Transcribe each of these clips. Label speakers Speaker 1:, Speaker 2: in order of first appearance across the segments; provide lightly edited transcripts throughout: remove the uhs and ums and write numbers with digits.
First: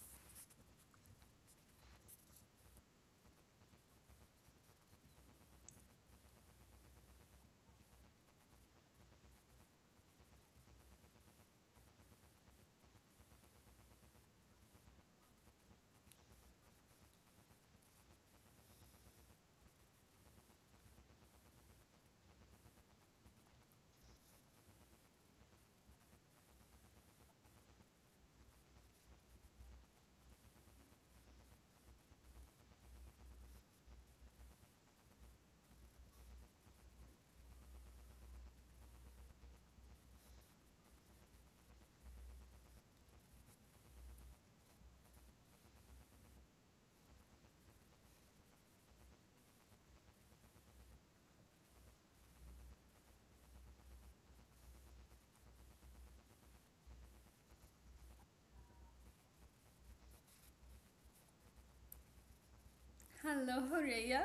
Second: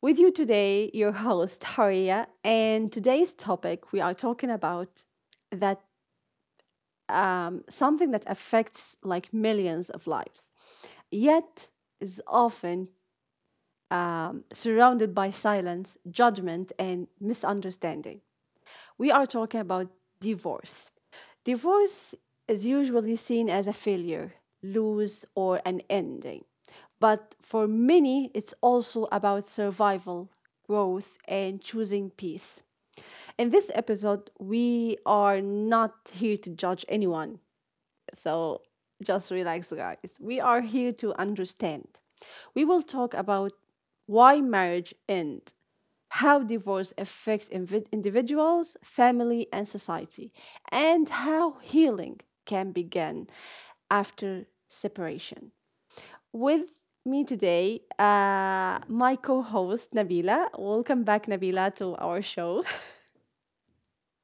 Speaker 1: With you today, your host, Haria, and today's topic we are talking about that something that affects like millions of lives, yet is often surrounded by silence, judgment, and misunderstanding. We are talking about divorce. Divorce is usually seen as a failure, lose, or an ending. But for many, it's also about survival, growth, and choosing peace. In this episode, we are not here to judge anyone. So just relax, guys. We are here to understand. We will talk about why marriage ends, how divorce affects individuals, family, and society, and how healing can begin after separation. With me today, my co host Nabila. Welcome back, Nabila, to our show.
Speaker 2: Hello, Horea.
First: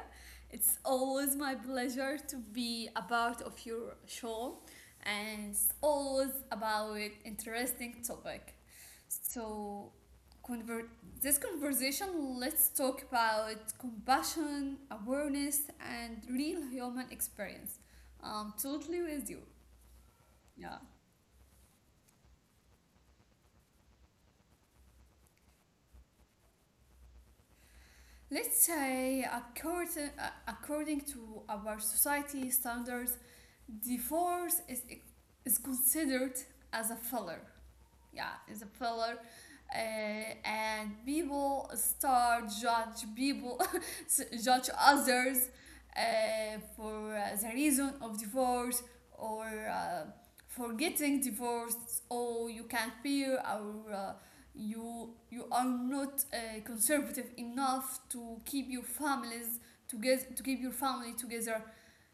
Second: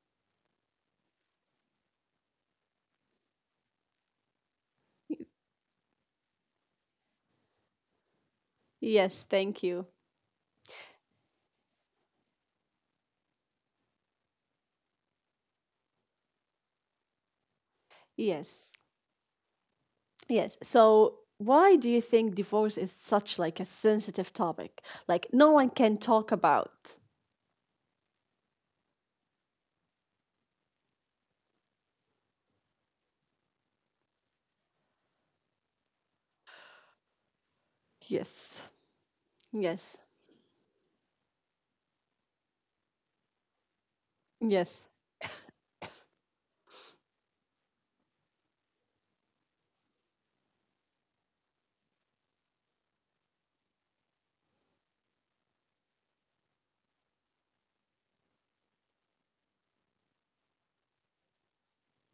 Speaker 2: It's always my pleasure to be a part of your show, and it's always about interesting topic.
Speaker 1: Yes, thank you.
Speaker 2: So, convert this conversation. Let's talk about compassion, awareness, and real human experience. I'm
Speaker 1: Yes,
Speaker 2: totally with you.
Speaker 1: yes.
Speaker 2: Yeah.
Speaker 1: So, why do you think divorce is such like a sensitive topic? Like no one can talk about.
Speaker 2: Let's say, according to our society standards, divorce is considered as a failure. Yeah, is a
Speaker 1: Yes,
Speaker 2: pillar.
Speaker 1: yes,
Speaker 2: And people start judge people, judge
Speaker 1: yes,
Speaker 2: others, for the reason of divorce, or, for getting divorced, or you can't bear, or you are not conservative enough to keep your families together, to keep your family together.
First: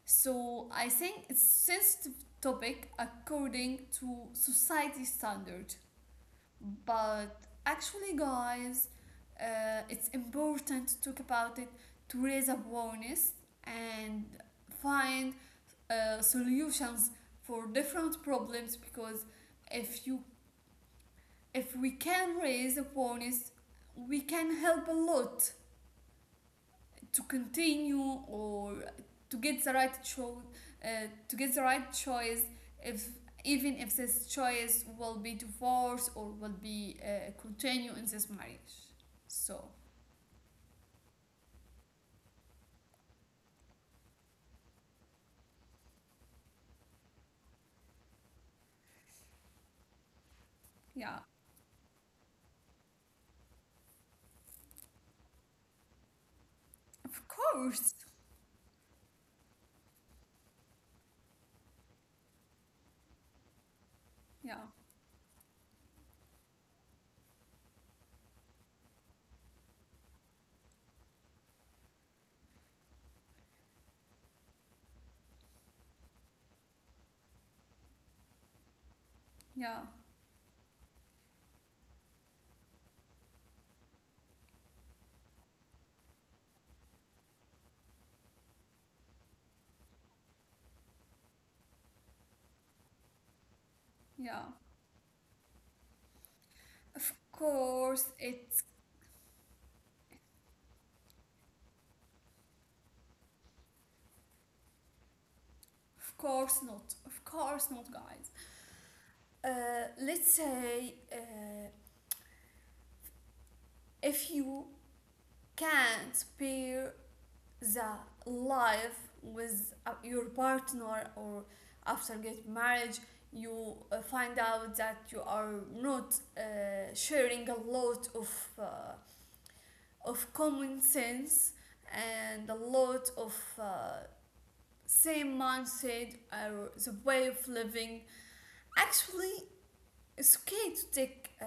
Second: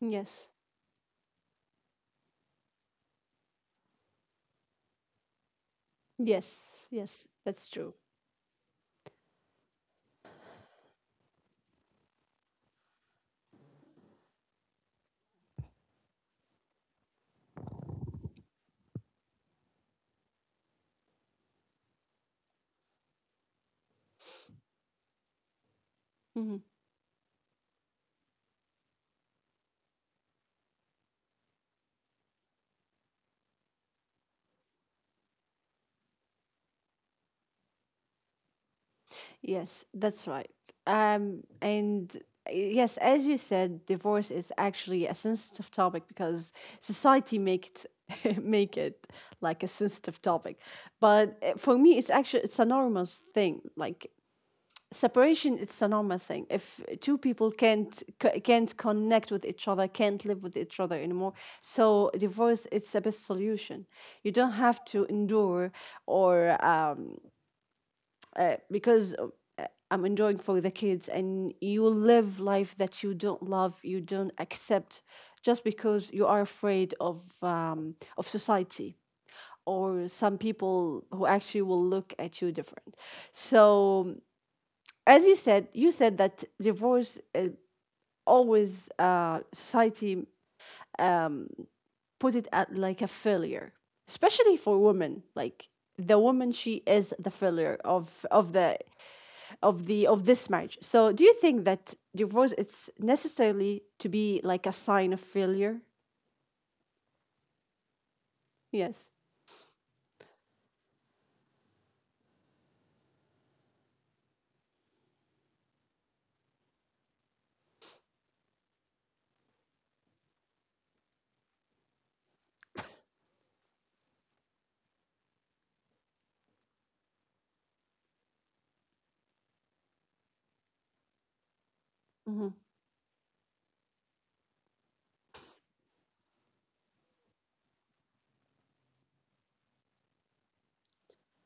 Speaker 1: yes.
Speaker 2: So I think it's sensitive topic according to society standard.
Speaker 1: Yes, yes,
Speaker 2: But
Speaker 1: that's true.
Speaker 2: actually, guys, it's important to talk about it, to raise awareness and find solutions for different problems, because if you, if we can raise awareness, we can help a lot
Speaker 1: Hmm.
Speaker 2: to continue, or to get the right cho- uh, to get the right choice, if, even if this choice will be divorce or will be continue in this marriage. So.
Speaker 1: Yes, that's right. And yes, as you said, divorce is actually a sensitive topic because society makes make it like a sensitive topic.
Speaker 2: Yeah.
Speaker 1: But for me, it's actually it's a normal thing. Like separation, it's a normal thing. If two
Speaker 2: Of
Speaker 1: people
Speaker 2: course.
Speaker 1: can't can't connect with each other, can't live with each other anymore, so divorce, it's a best solution. You don't
Speaker 2: Yeah,
Speaker 1: have to endure or. Because I'm enjoying for the kids, and you live life that you don't love, you don't accept, just because you are afraid of society
Speaker 2: yeah,
Speaker 1: or some people who actually will look at you different. So as you said that divorce always society put it at like a failure,
Speaker 2: yeah.
Speaker 1: especially for women. Like the woman, she
Speaker 2: Of
Speaker 1: is the failure
Speaker 2: course,
Speaker 1: of
Speaker 2: it's,
Speaker 1: of the of this marriage. So do you think that divorce it's necessarily to be like a sign of failure?
Speaker 2: of course not, of course not, guys.
Speaker 1: Yes.
Speaker 2: Let's say, if you can't bear the life with your partner, or after get marriage, you find out that you are not sharing a lot of common sense, and
Speaker 1: Hmm.
Speaker 2: a lot of uh, same mindset, or the way of living. Actually, it's okay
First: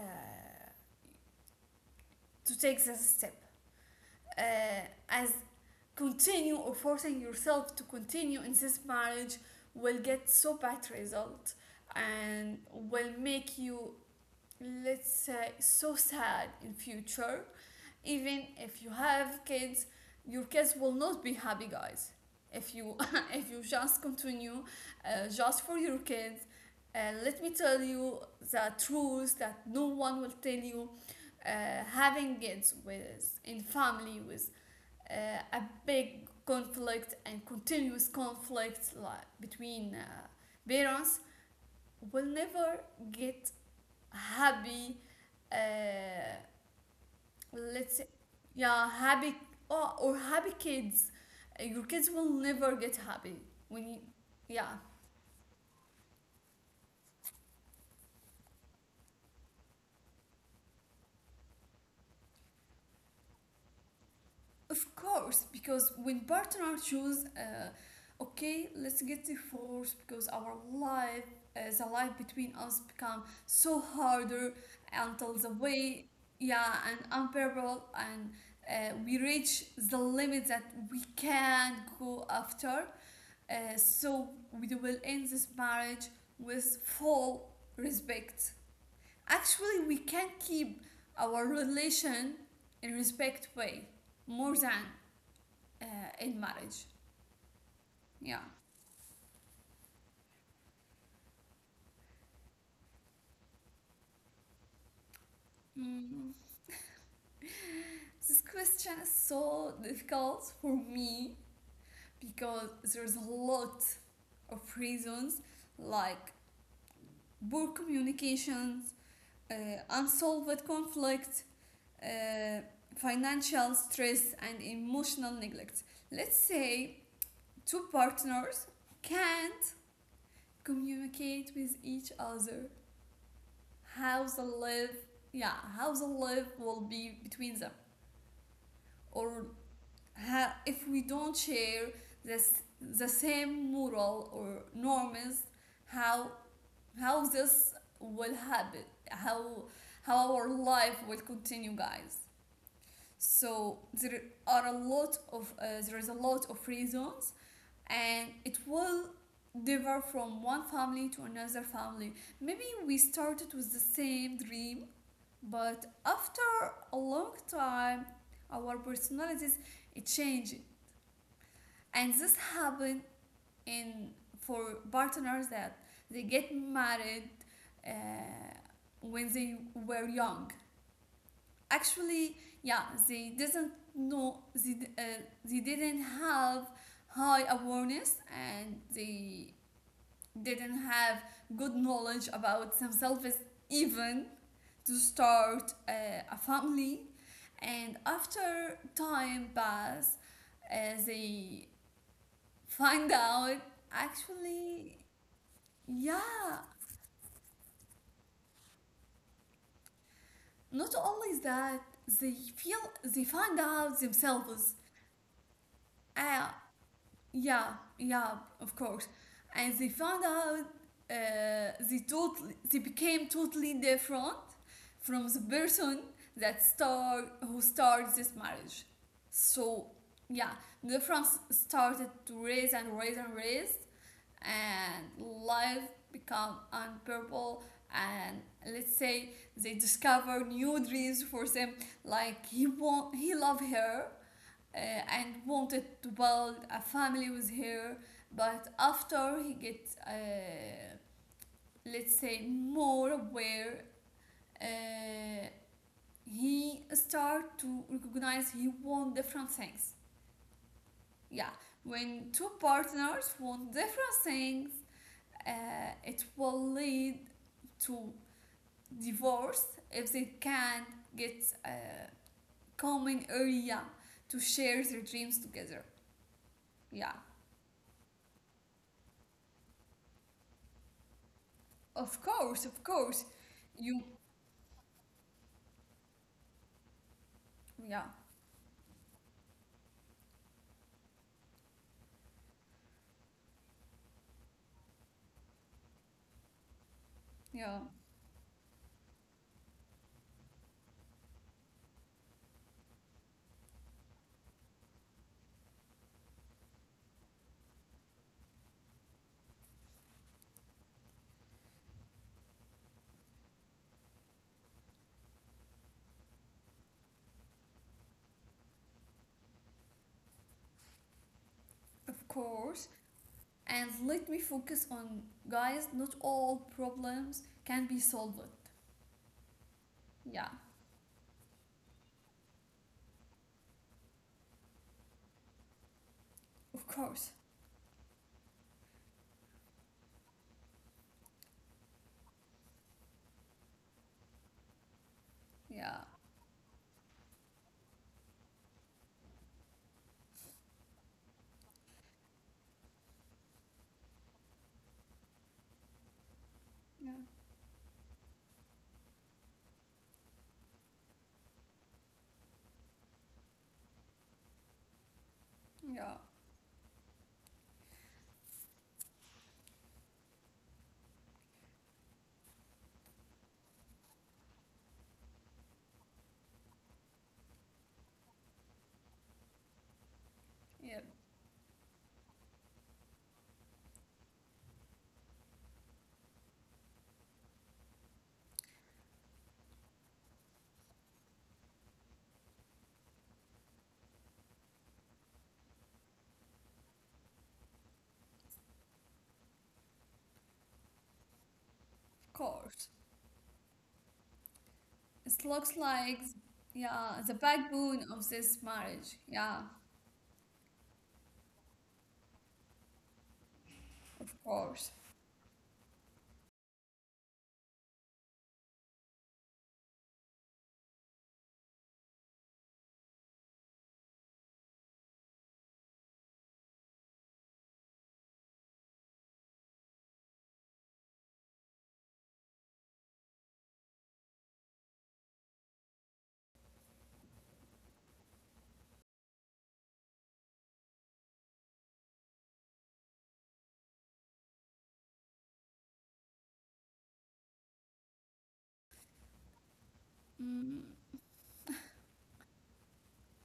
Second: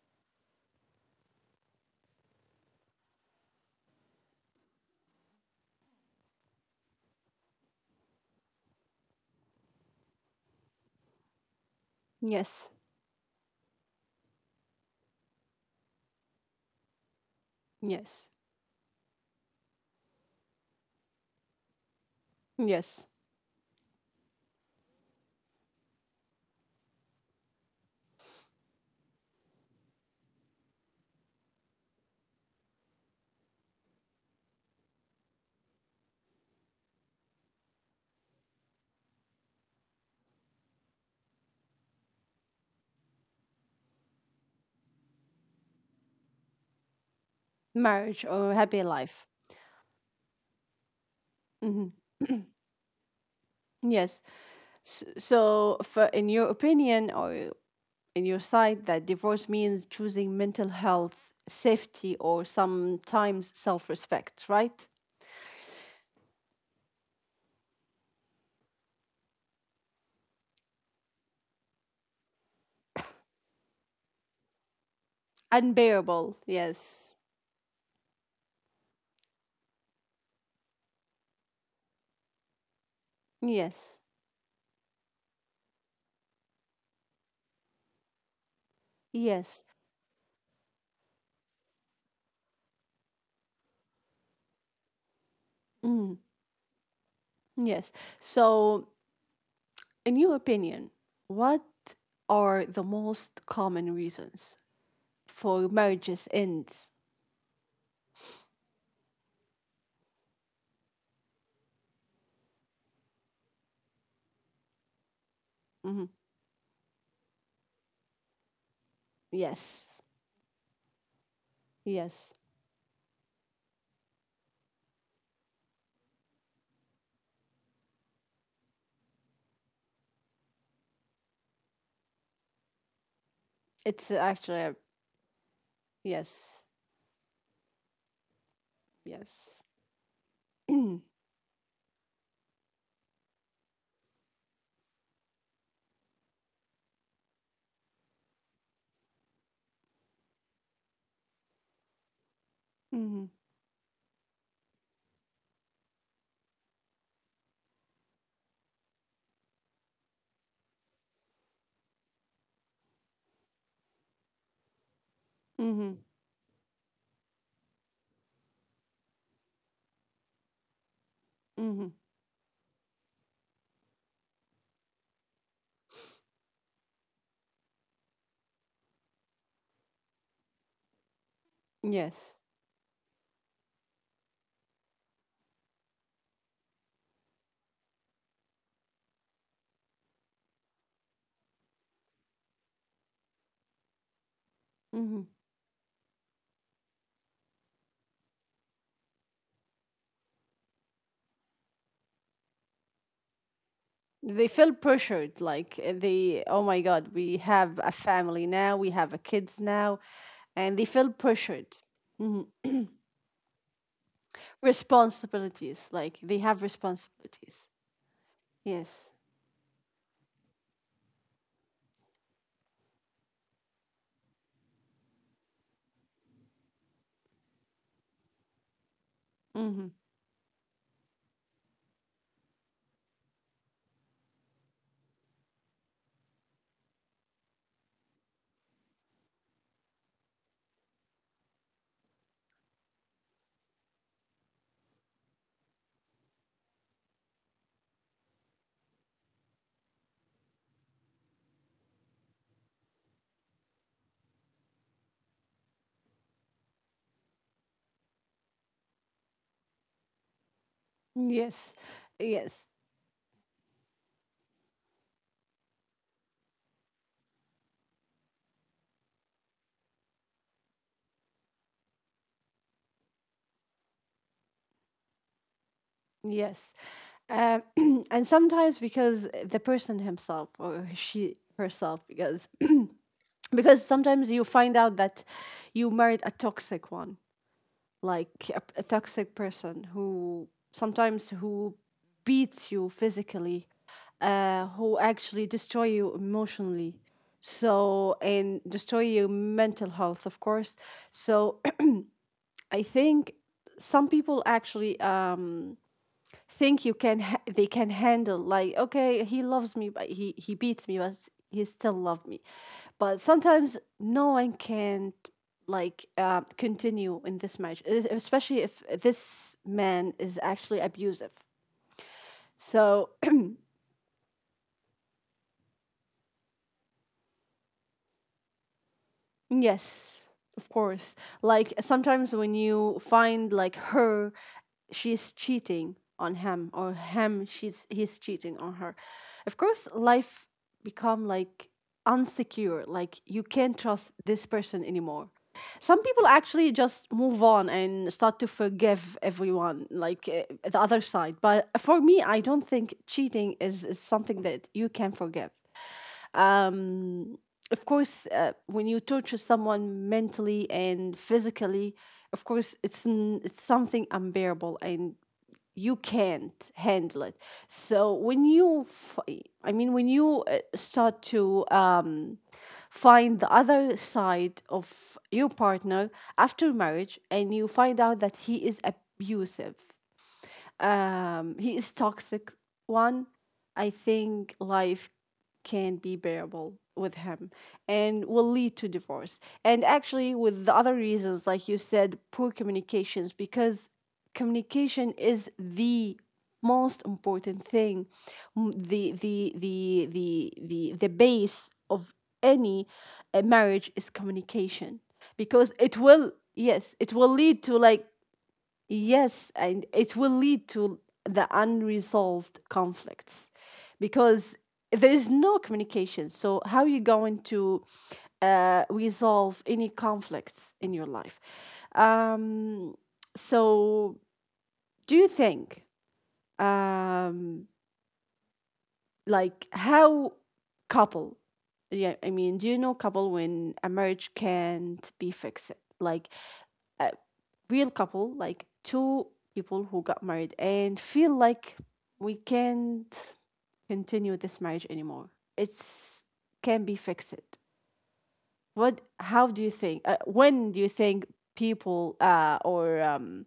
Speaker 2: to take this step, uh, as continue, or forcing yourself to continue in this marriage will get so bad result, and
Speaker 1: Yes.
Speaker 2: will make you, let's say, so sad in future.
Speaker 1: Yes.
Speaker 2: Even if you have kids, your kids will not be happy, guys, if you
Speaker 1: Yes.
Speaker 2: if you just continue just for your kids. And, let me tell you the truth that no one will tell you. Having kids with, in family with, a big conflict and continuous conflict, like, between parents, will never get happy, uh, let's say.
Speaker 1: Marriage or happy
Speaker 2: Yeah,
Speaker 1: life.
Speaker 2: happy, or happy kids. Your
Speaker 1: Hmm.
Speaker 2: kids will never get happy when you,
Speaker 1: Yes.
Speaker 2: yeah.
Speaker 1: So, for in your opinion or in your side, that divorce means choosing mental health, safety, or sometimes self respect, right?
Speaker 2: Of course, because when partner choose, okay, let's get divorced, because our life, the life between us become so harder, until the way,
Speaker 1: Unbearable.
Speaker 2: yeah, and
Speaker 1: Yes.
Speaker 2: unbearable, and we reach the limit that we can't go after. Uh,
Speaker 1: Yes.
Speaker 2: so we will end this marriage with full respect.
Speaker 1: Yes.
Speaker 2: Actually, we can keep our relation in respect way, more than uh,
Speaker 1: Mm.
Speaker 2: in marriage.
Speaker 1: Yes.
Speaker 2: Yeah.
Speaker 1: So in your opinion, what are the most common reasons for marriages
Speaker 2: Mm.
Speaker 1: ends?
Speaker 2: This question is so difficult for me, because there's a lot of reasons,
Speaker 1: Hmm.
Speaker 2: like poor communications, uh,
Speaker 1: Yes,
Speaker 2: unsolved conflict,
Speaker 1: yes.
Speaker 2: uh, financial stress, and emotional neglect. Let's say two partners can't communicate with each other,
Speaker 1: It's
Speaker 2: how
Speaker 1: actually
Speaker 2: the
Speaker 1: a-
Speaker 2: love, yeah, how the
Speaker 1: yes,
Speaker 2: love will be between them.
Speaker 1: yes.
Speaker 2: Or, if we don't share this, the same moral or norms, how how this will happen, how how our life will continue, guys.
Speaker 1: Mm-hmm.
Speaker 2: So there is a lot of reasons, and it will differ from one family to another family. Maybe we started with the same dream, but
Speaker 1: Mm-hmm.
Speaker 2: after a long time, our personalities, it changed.
Speaker 1: Mm-hmm.
Speaker 2: And this happened in, for partners that they get married uh, when they were young.
Speaker 1: Yes.
Speaker 2: Actually, yeah, they didn't know, they didn't have high awareness, and they didn't have good knowledge about themselves, even to
Speaker 1: Mm-hmm.
Speaker 2: start a family. And after time pass, they find out,
Speaker 1: They feel
Speaker 2: actually,
Speaker 1: pressured, like
Speaker 2: yeah,
Speaker 1: oh my God, we have a family now, we have a kids now, and they
Speaker 2: not
Speaker 1: feel
Speaker 2: always
Speaker 1: pressured.
Speaker 2: that they
Speaker 1: Mhm.
Speaker 2: feel, they find out themselves,
Speaker 1: Responsibilities, like they
Speaker 2: uh,
Speaker 1: have responsibilities.
Speaker 2: yeah, yeah, of course.
Speaker 1: Yes.
Speaker 2: And they found out they totally, they became totally different from the person that start, who started this marriage. So,
Speaker 1: Mm-hmm.
Speaker 2: yeah, the difference started to raise and raise and raise, and life become unbearable. And let's say they discover new dreams for them. Like, he want, he love her, uh, and wanted to build a family with her, but after he gets let's say more aware, uh, he start to recognize he want different things. Yeah,
Speaker 1: Yes,
Speaker 2: when two
Speaker 1: yes,
Speaker 2: partners want different things, it will lead to divorce if they can't get a common area to share their dreams together.
Speaker 1: yes.
Speaker 2: Yeah.
Speaker 1: Uh, and sometimes because the person himself or she herself,
Speaker 2: Of
Speaker 1: because
Speaker 2: course, of course.
Speaker 1: because
Speaker 2: You,
Speaker 1: sometimes you find out that you married a toxic one,
Speaker 2: yeah,
Speaker 1: like a toxic person who sometimes who beats you physically, who actually destroy you emotionally.
Speaker 2: yeah,
Speaker 1: So and destroy your mental health, of course. So I think some people actually think you can they can handle like okay he loves me but he beats me but he still love me, but sometimes no one can like continue in this marriage, especially if this man is actually abusive.
Speaker 2: of course.
Speaker 1: So
Speaker 2: And let me focus on, guys, not all problems can be solved.
Speaker 1: yes,
Speaker 2: Yeah,
Speaker 1: of course. Like sometimes when you find like her, she's cheating on him,
Speaker 2: of
Speaker 1: or
Speaker 2: course.
Speaker 1: him, she's he's cheating on her. Of course, life become like unsecure. Like you can't trust this person anymore.
Speaker 2: Yeah,
Speaker 1: Some people actually just move on and start to forgive everyone, like the other side. But for me, I don't think cheating is something that you can forgive,
Speaker 2: yeah,
Speaker 1: um, of course, when you torture someone mentally and physically, of course, it's something unbearable, and you
Speaker 2: yeah,
Speaker 1: can't handle it. So I mean, when you start to find the other side of your partner after marriage, and you find out that he is abusive,
Speaker 2: yeah, of
Speaker 1: he is toxic one. I think life can be bearable with him and will lead to divorce, and actually with the other reasons like you said, poor communications, because communication is the most important thing. M- the the the the the base of any
Speaker 2: course.
Speaker 1: marriage is communication
Speaker 2: It
Speaker 1: because
Speaker 2: looks
Speaker 1: it
Speaker 2: like,
Speaker 1: will, yes it
Speaker 2: yeah,
Speaker 1: will
Speaker 2: the
Speaker 1: lead to
Speaker 2: backbone
Speaker 1: like,
Speaker 2: of this marriage.
Speaker 1: yes,
Speaker 2: Yeah,
Speaker 1: and it will lead to the unresolved conflicts
Speaker 2: of
Speaker 1: because
Speaker 2: course.
Speaker 1: there is no communication. So, how are you going to resolve any conflicts in your life? Um, so, do you think, um, like, how couple, yeah, I mean, do you know couple when a marriage can't be fixed? Like, uh, real couple, like two people who got married and feel like we can't continue this marriage anymore. It's can be fixed. What? How do you think? When do
Speaker 2: Mm,
Speaker 1: you think people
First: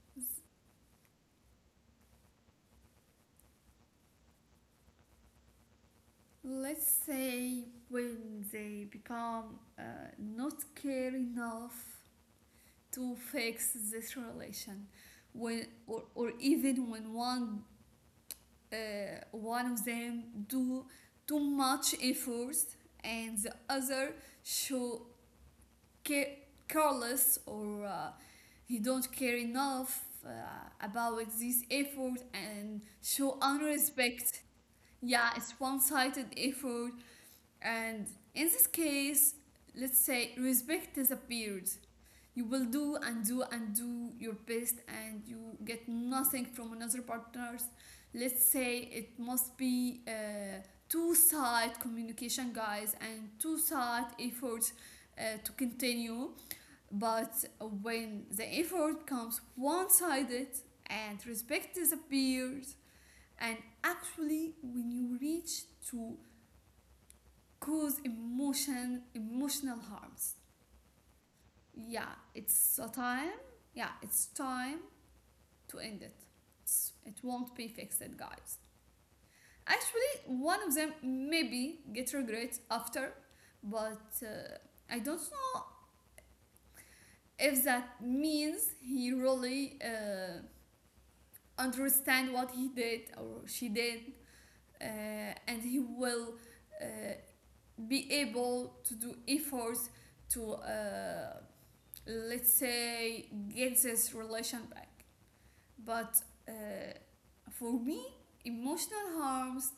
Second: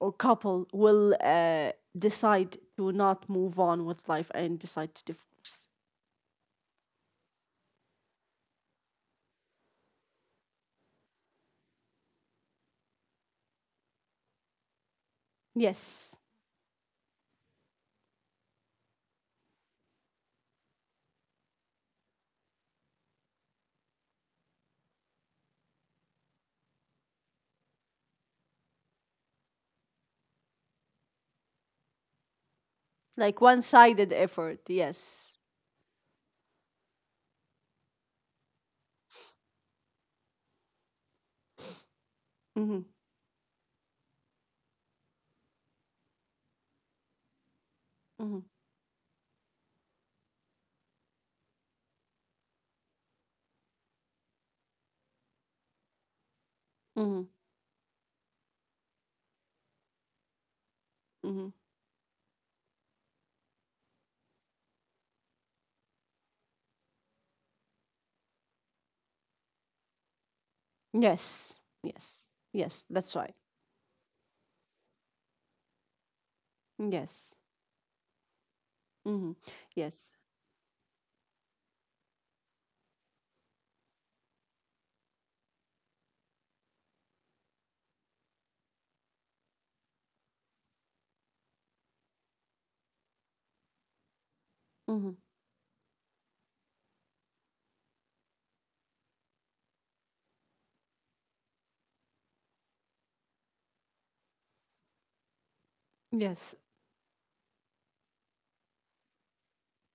Speaker 1: or couple will decide to not move on with life and decide to divorce?
Speaker 2: let's say when they become not care enough to fix this relation, when,
Speaker 1: Yes,
Speaker 2: or even when one, one of them do too much efforts, and the other show care- careless, or he don't care enough about this effort and show
Speaker 1: like one-sided
Speaker 2: unrespect.
Speaker 1: effort.
Speaker 2: Yeah,
Speaker 1: Yes.
Speaker 2: it's one-sided effort. And in this case, let's say respect disappeared, you will
Speaker 1: Mm-hmm.
Speaker 2: do and do and do your best, and you get nothing from another partners. Let's
Speaker 1: Mm-hmm.
Speaker 2: say it must be two side communication, guys, and two side efforts, to continue.
Speaker 1: Mm-hmm.
Speaker 2: But when the effort becomes one-sided, and
Speaker 1: Mm-hmm.
Speaker 2: respect disappears, and actually when you reach to cause emotional harms,
Speaker 1: Yes.
Speaker 2: yeah,
Speaker 1: Yes.
Speaker 2: it's a
Speaker 1: Yes. That's
Speaker 2: time.
Speaker 1: right.
Speaker 2: Yeah, it's time to end it. It's, it
Speaker 1: Yes.
Speaker 2: won't be fixed, guys.
Speaker 1: Mhm.
Speaker 2: Actually,
Speaker 1: Yes.
Speaker 2: one of them maybe get regrets after, but I don't know if that means he really understand what he did or she did,
Speaker 1: Mhm.
Speaker 2: and he will uh, be able to do efforts to let's say get this relation back. But
Speaker 1: Yes.
Speaker 2: uh, for me, emotional harms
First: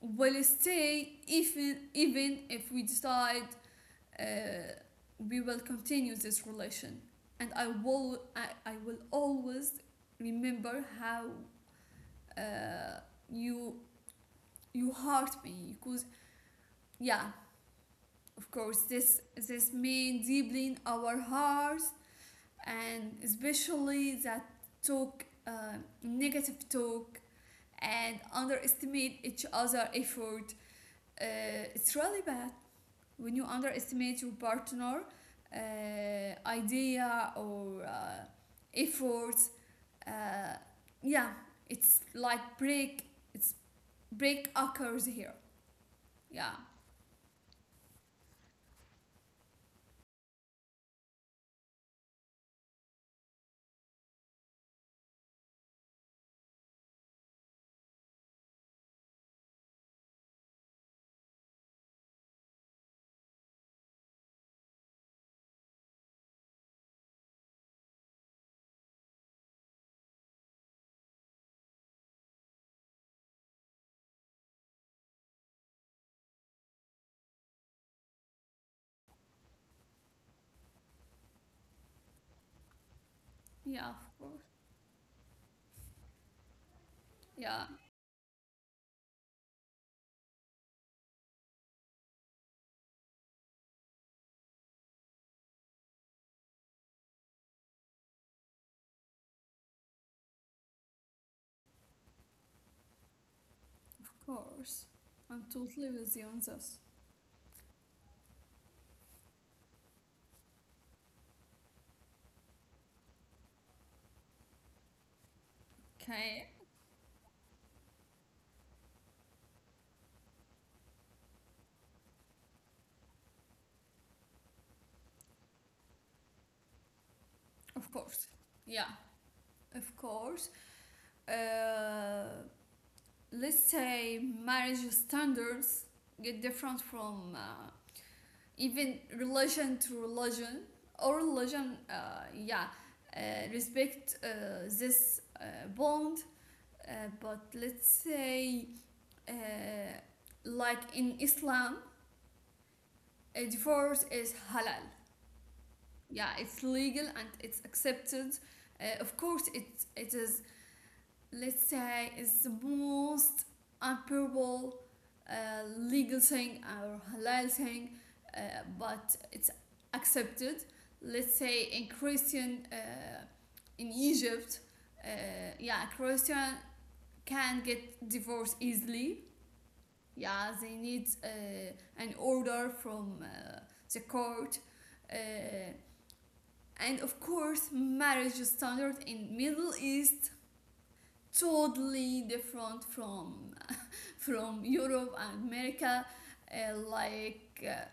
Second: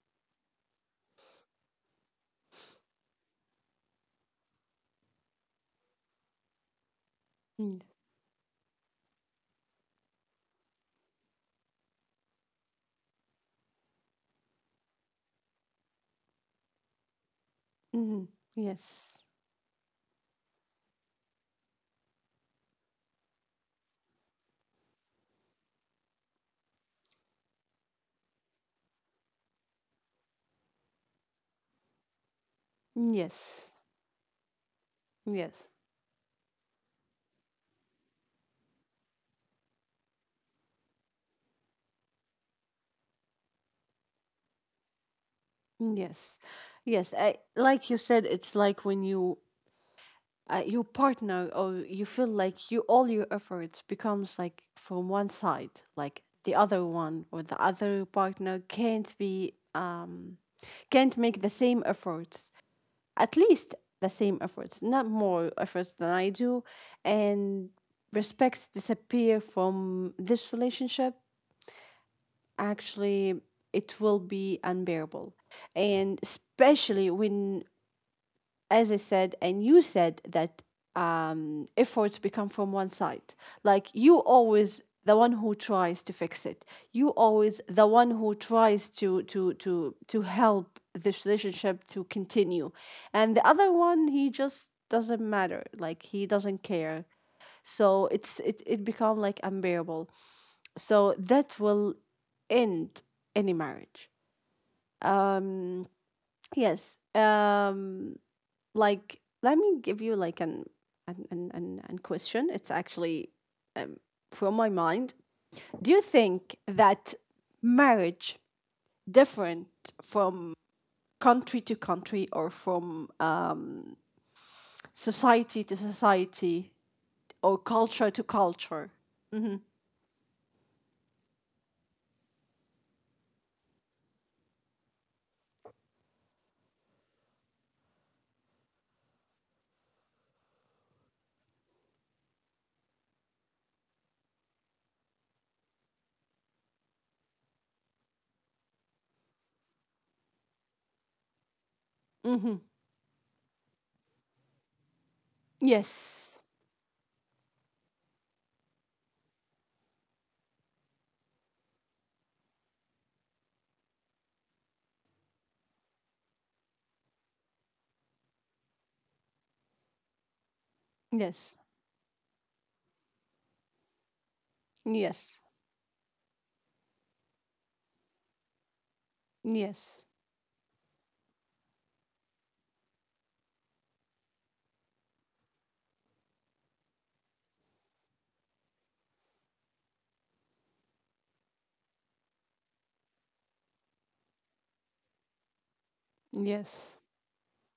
Speaker 2: will stay, even, even if we decide uh, we will continue this relation, and
Speaker 1: Mm.
Speaker 2: I will always remember how, uh, you, you hurt me, because, yeah,
Speaker 1: Mhm.
Speaker 2: of course this,
Speaker 1: Yes.
Speaker 2: this mean deeply in our hearts. And especially that talk, negative talk, and underestimate each other effort, uh, it's really bad. When you
Speaker 1: Yes.
Speaker 2: underestimate your partner
Speaker 1: Yes.
Speaker 2: idea, or efforts, uh, yeah, it's like break, it's, break occurs here. Yeah.
Speaker 1: Yes. Yes. I, like you said, it's like when you, your partner or you feel like you all your efforts becomes like from one side, like the other one or the other partner can't be can't make the same efforts, at least the same efforts, not more efforts than I do, and respects disappear from this relationship, actually, it will be unbearable. And especially when, as I said, and you said that, efforts become from one side.
Speaker 2: Yeah,
Speaker 1: Like
Speaker 2: of
Speaker 1: you
Speaker 2: course.
Speaker 1: always the one who tries to fix it. You
Speaker 2: Yeah,
Speaker 1: always the one who tries to help this relationship to continue, and the other one he just doesn't matter. Like he doesn't care. So it it become like unbearable. So that will end any
Speaker 2: of
Speaker 1: marriage.
Speaker 2: course. I'm totally
Speaker 1: Um.
Speaker 2: with you on this.
Speaker 1: Yes. Um, like let me give you like an question. It's actually um, from my mind. Do you
Speaker 2: Okay.
Speaker 1: think that marriage different from country to country or from society to society or
Speaker 2: Of course.
Speaker 1: culture to
Speaker 2: Yeah,
Speaker 1: culture?
Speaker 2: of course. uh, let's say marriage standards get different from, even religion to religion, or religion, yeah, uh, respect, this, bond, uh, but let's say, uh, like in Islam,
Speaker 1: Mm-hmm.
Speaker 2: a divorce is halal. Yeah,
Speaker 1: Yes,
Speaker 2: it's legal, and it's accepted. Of course it is, let's say, is the most unprovable, legal thing or halal thing, uh, but it's accepted, let's say
Speaker 1: yes,
Speaker 2: in Christian, in Egypt. uh,
Speaker 1: yes,
Speaker 2: yeah, Christian can get divorced easily.
Speaker 1: yes,
Speaker 2: Yeah, they need an order from the court. uh, and of course marriage standard in Middle East totally different from Europe and America.
Speaker 1: yes.
Speaker 2: Like, uh,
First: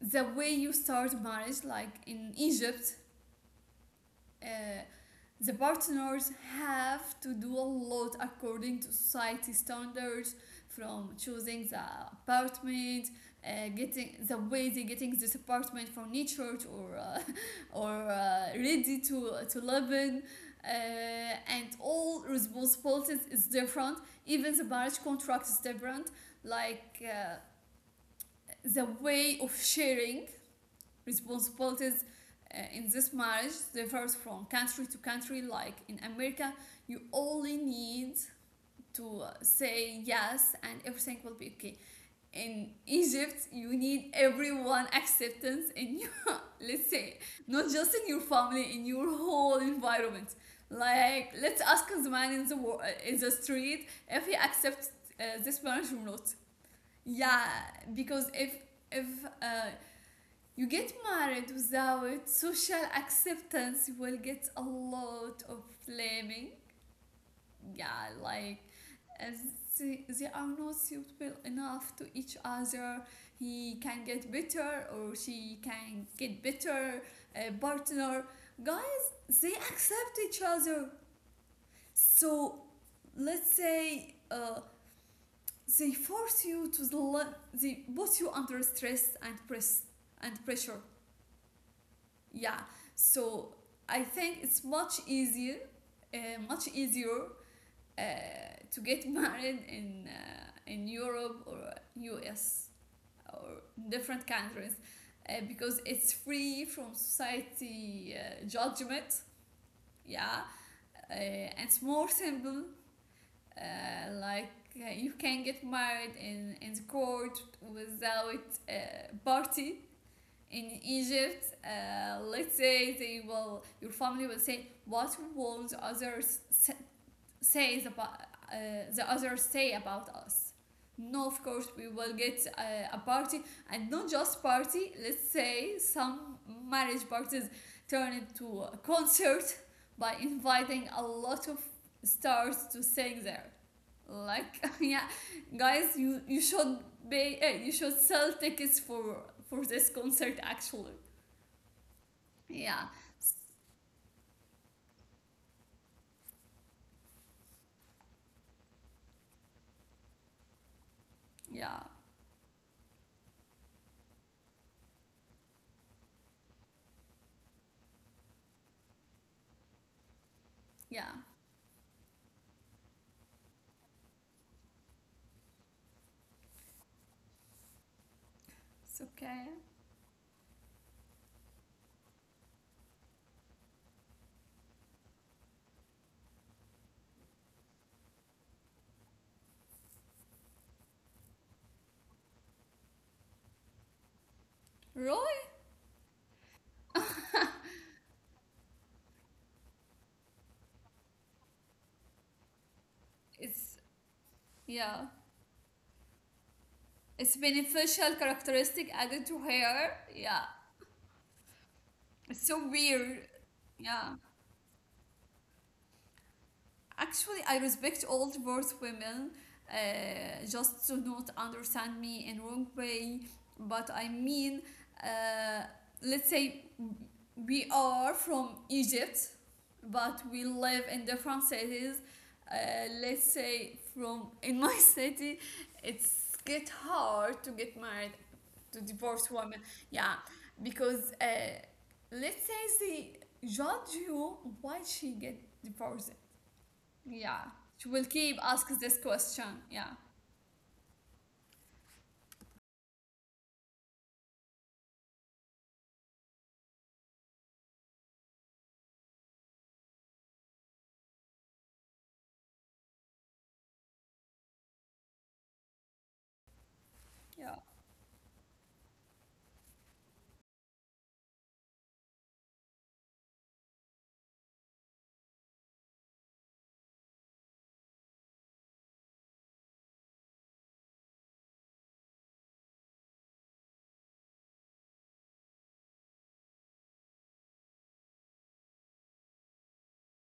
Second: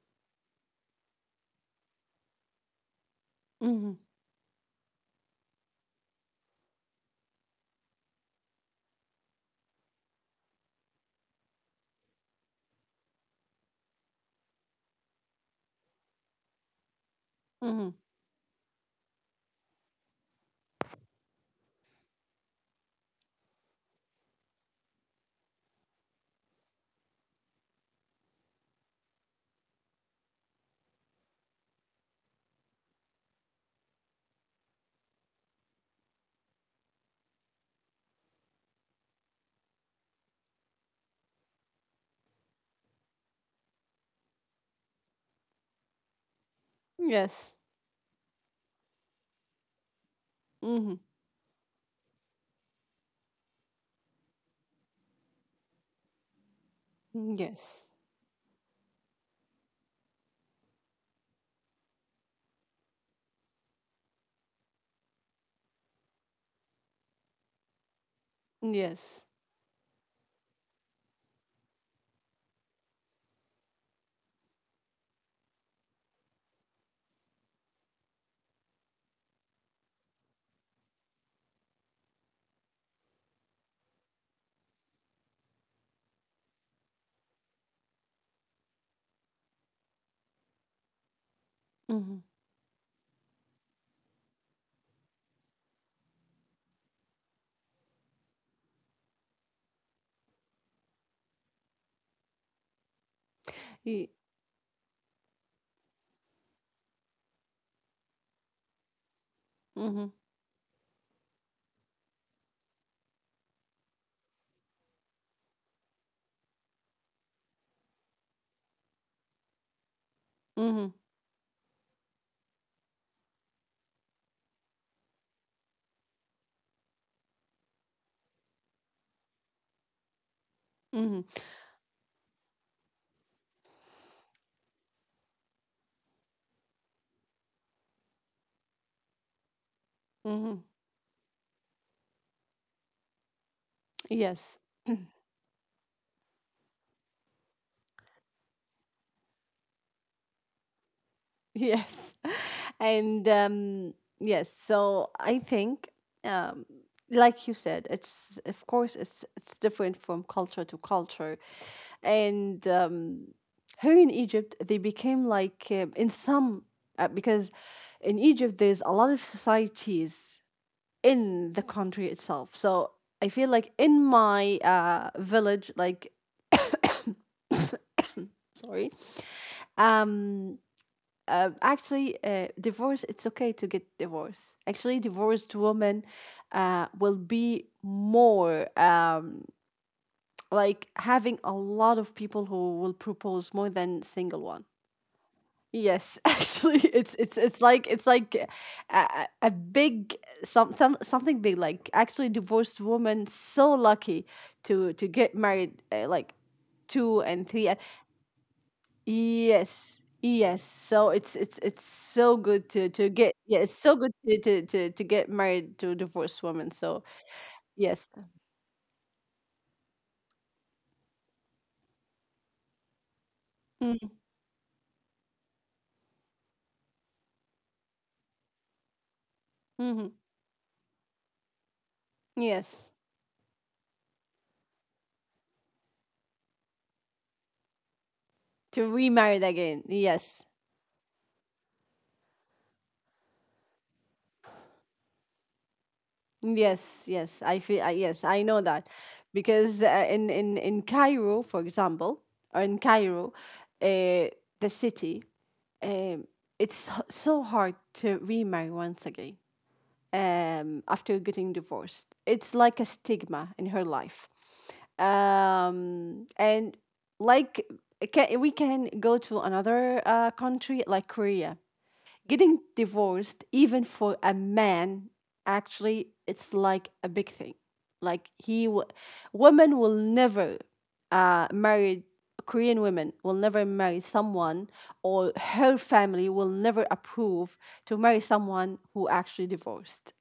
Speaker 2: the way you start marriage, like in Egypt,
Speaker 1: Mm-hmm.
Speaker 2: uh, the partners have to do a lot according to society standards, from choosing the apartment, getting the way they getting this apartment from church, or or
Speaker 1: Mm-hmm.
Speaker 2: ready to live in. And all responsibilities is different, even the marriage contract is different. Like, the way of sharing responsibilities in this marriage differs from country to country. Like, in America, you only need to say yes, and everything will be okay. In Egypt, you need everyone acceptance in your, let's say,
Speaker 1: Yes.
Speaker 2: not just in your family, in your whole environment.
Speaker 1: Mm-hmm.
Speaker 2: Like, let's ask the man in the in the street if he accepts this marriage or not. Yeah.
Speaker 1: Yes,
Speaker 2: Because if, uh, you get married without social acceptance, you will get a lot of blaming. Yeah, like,
Speaker 1: yes.
Speaker 2: as they are not suitable enough to each other. He can get better, or she can get better. A partner, guys, they accept each other. So, let's say they force you to, they put you under stress, and pressure.
Speaker 1: Mm-hmm.
Speaker 2: Yeah. So I think it's much easier, uh, much easier, uh, to get married in, in Europe, or US, or different countries, because it's free from society judgment.
Speaker 1: Mm-hmm.
Speaker 2: Yeah. And it's more simple, like, you can get married in the court without a, party. In
Speaker 1: Mm-hmm.
Speaker 2: Egypt, let's say they will, your family will say, what won't others says about, the others say about us.
Speaker 1: Hmm.
Speaker 2: No, of course we will get a party. And not just party, let's say some marriage parties turn into a concert by
Speaker 1: Hmm.
Speaker 2: inviting a lot of stars to sing there.
Speaker 1: Yes.
Speaker 2: Like, yeah, guys, you should pay, you should sell tickets for this concert actually.
Speaker 1: Yes.
Speaker 2: Yeah,
Speaker 1: And yes, so I think, um, like you said, it's of course it's different from culture to culture,
Speaker 2: yeah,
Speaker 1: and here in Egypt they became like in some because in Egypt there's a lot of societies
Speaker 2: yeah.
Speaker 1: in the country itself. So I feel like in my village, like sorry,
Speaker 2: It's okay.
Speaker 1: um actually divorce it's okay to get divorced. Actually divorced women will be more like having a lot of people who will propose more than single one.
Speaker 2: Roy,
Speaker 1: Yes. Actually it's it's like a big some something big. Like actually divorced women
Speaker 2: it's
Speaker 1: so lucky
Speaker 2: yeah.
Speaker 1: to get married like two
Speaker 2: It's
Speaker 1: and three.
Speaker 2: beneficial characteristic added to her.
Speaker 1: Yes.
Speaker 2: Yeah.
Speaker 1: Yes. So it's it's so
Speaker 2: It's so
Speaker 1: good to
Speaker 2: weird.
Speaker 1: get, yeah, it's so
Speaker 2: Yeah.
Speaker 1: good to get married to a divorced woman. So
Speaker 2: Actually, I respect
Speaker 1: yes.
Speaker 2: all divorced women, just to not understand me in wrong way. But I
Speaker 1: Mm.
Speaker 2: mean, uh, let's say we are from Egypt,
Speaker 1: Mm-hmm.
Speaker 2: but we live in different cities. Uh,
Speaker 1: Yes.
Speaker 2: let's say from, in my city, it's get hard to get married to
Speaker 1: To
Speaker 2: divorce
Speaker 1: remarried
Speaker 2: women.
Speaker 1: again.
Speaker 2: Yeah,
Speaker 1: Yes.
Speaker 2: because let's say they judge you why she get divorced.
Speaker 1: Yes,
Speaker 2: Yeah,
Speaker 1: yes. I
Speaker 2: she
Speaker 1: feel
Speaker 2: will
Speaker 1: yes,
Speaker 2: keep
Speaker 1: I know
Speaker 2: asking
Speaker 1: that.
Speaker 2: this question.
Speaker 1: Because
Speaker 2: Yeah,
Speaker 1: in Cairo, for example, or in Cairo, uh, the city, um it's so hard to remarry once again, after getting divorced. It's like a stigma in her life. And
Speaker 2: yeah.
Speaker 1: like can, we can go to another country like Korea. Getting divorced, even for a man, actually, it's like a big thing. Like women will never marry, Korean women will never marry someone or her family will never approve to marry someone who actually divorced.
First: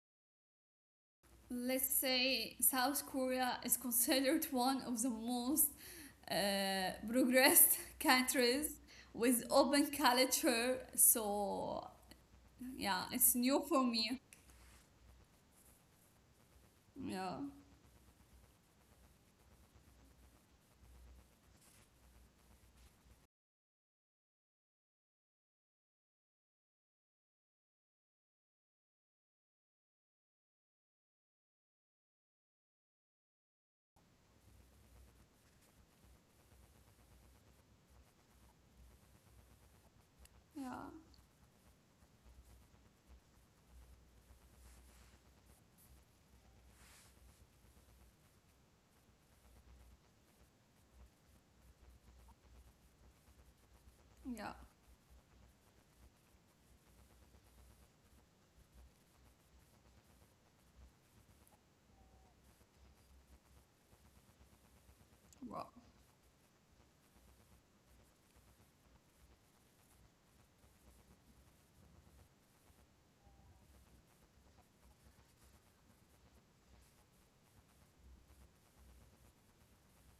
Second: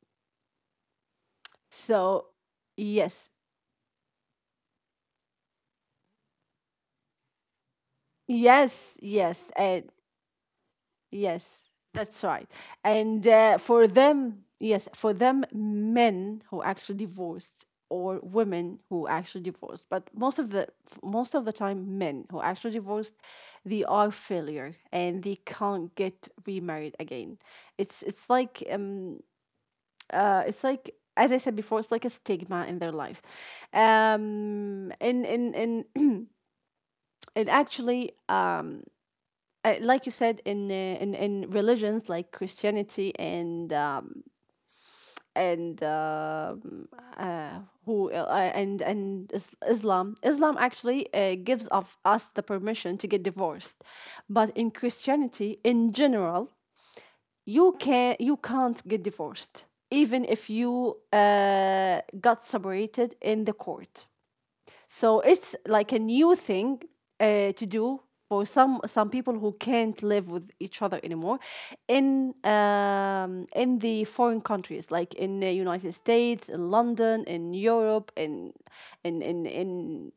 Speaker 2: Let's
Speaker 1: So,
Speaker 2: say South
Speaker 1: yes,
Speaker 2: Korea is considered one of the most progressed countries
Speaker 1: yes,
Speaker 2: with
Speaker 1: yes,
Speaker 2: open
Speaker 1: and
Speaker 2: culture.
Speaker 1: yes,
Speaker 2: So
Speaker 1: that's right.
Speaker 2: yeah,
Speaker 1: And
Speaker 2: it's new for
Speaker 1: for
Speaker 2: me.
Speaker 1: them, yes, for them, men who actually
Speaker 2: Yeah,
Speaker 1: divorced or women who actually divorced, but most of the time, men who actually divorced, they are failure and they can't get remarried again. It's like it's like, as I said before, it's like a stigma in their life. In. It actually like you said in
Speaker 2: yeah,
Speaker 1: in religions like Christianity and uh who and Islam, Islam actually gives of us the permission to get divorced, but
Speaker 2: yeah.
Speaker 1: in Christianity in general you can you can't get divorced even if you got separated in the court. So it's
Speaker 2: Wow.
Speaker 1: like a new thing to do for some people who can't live with each other anymore in the foreign countries like in the United States, in London, in Europe, in in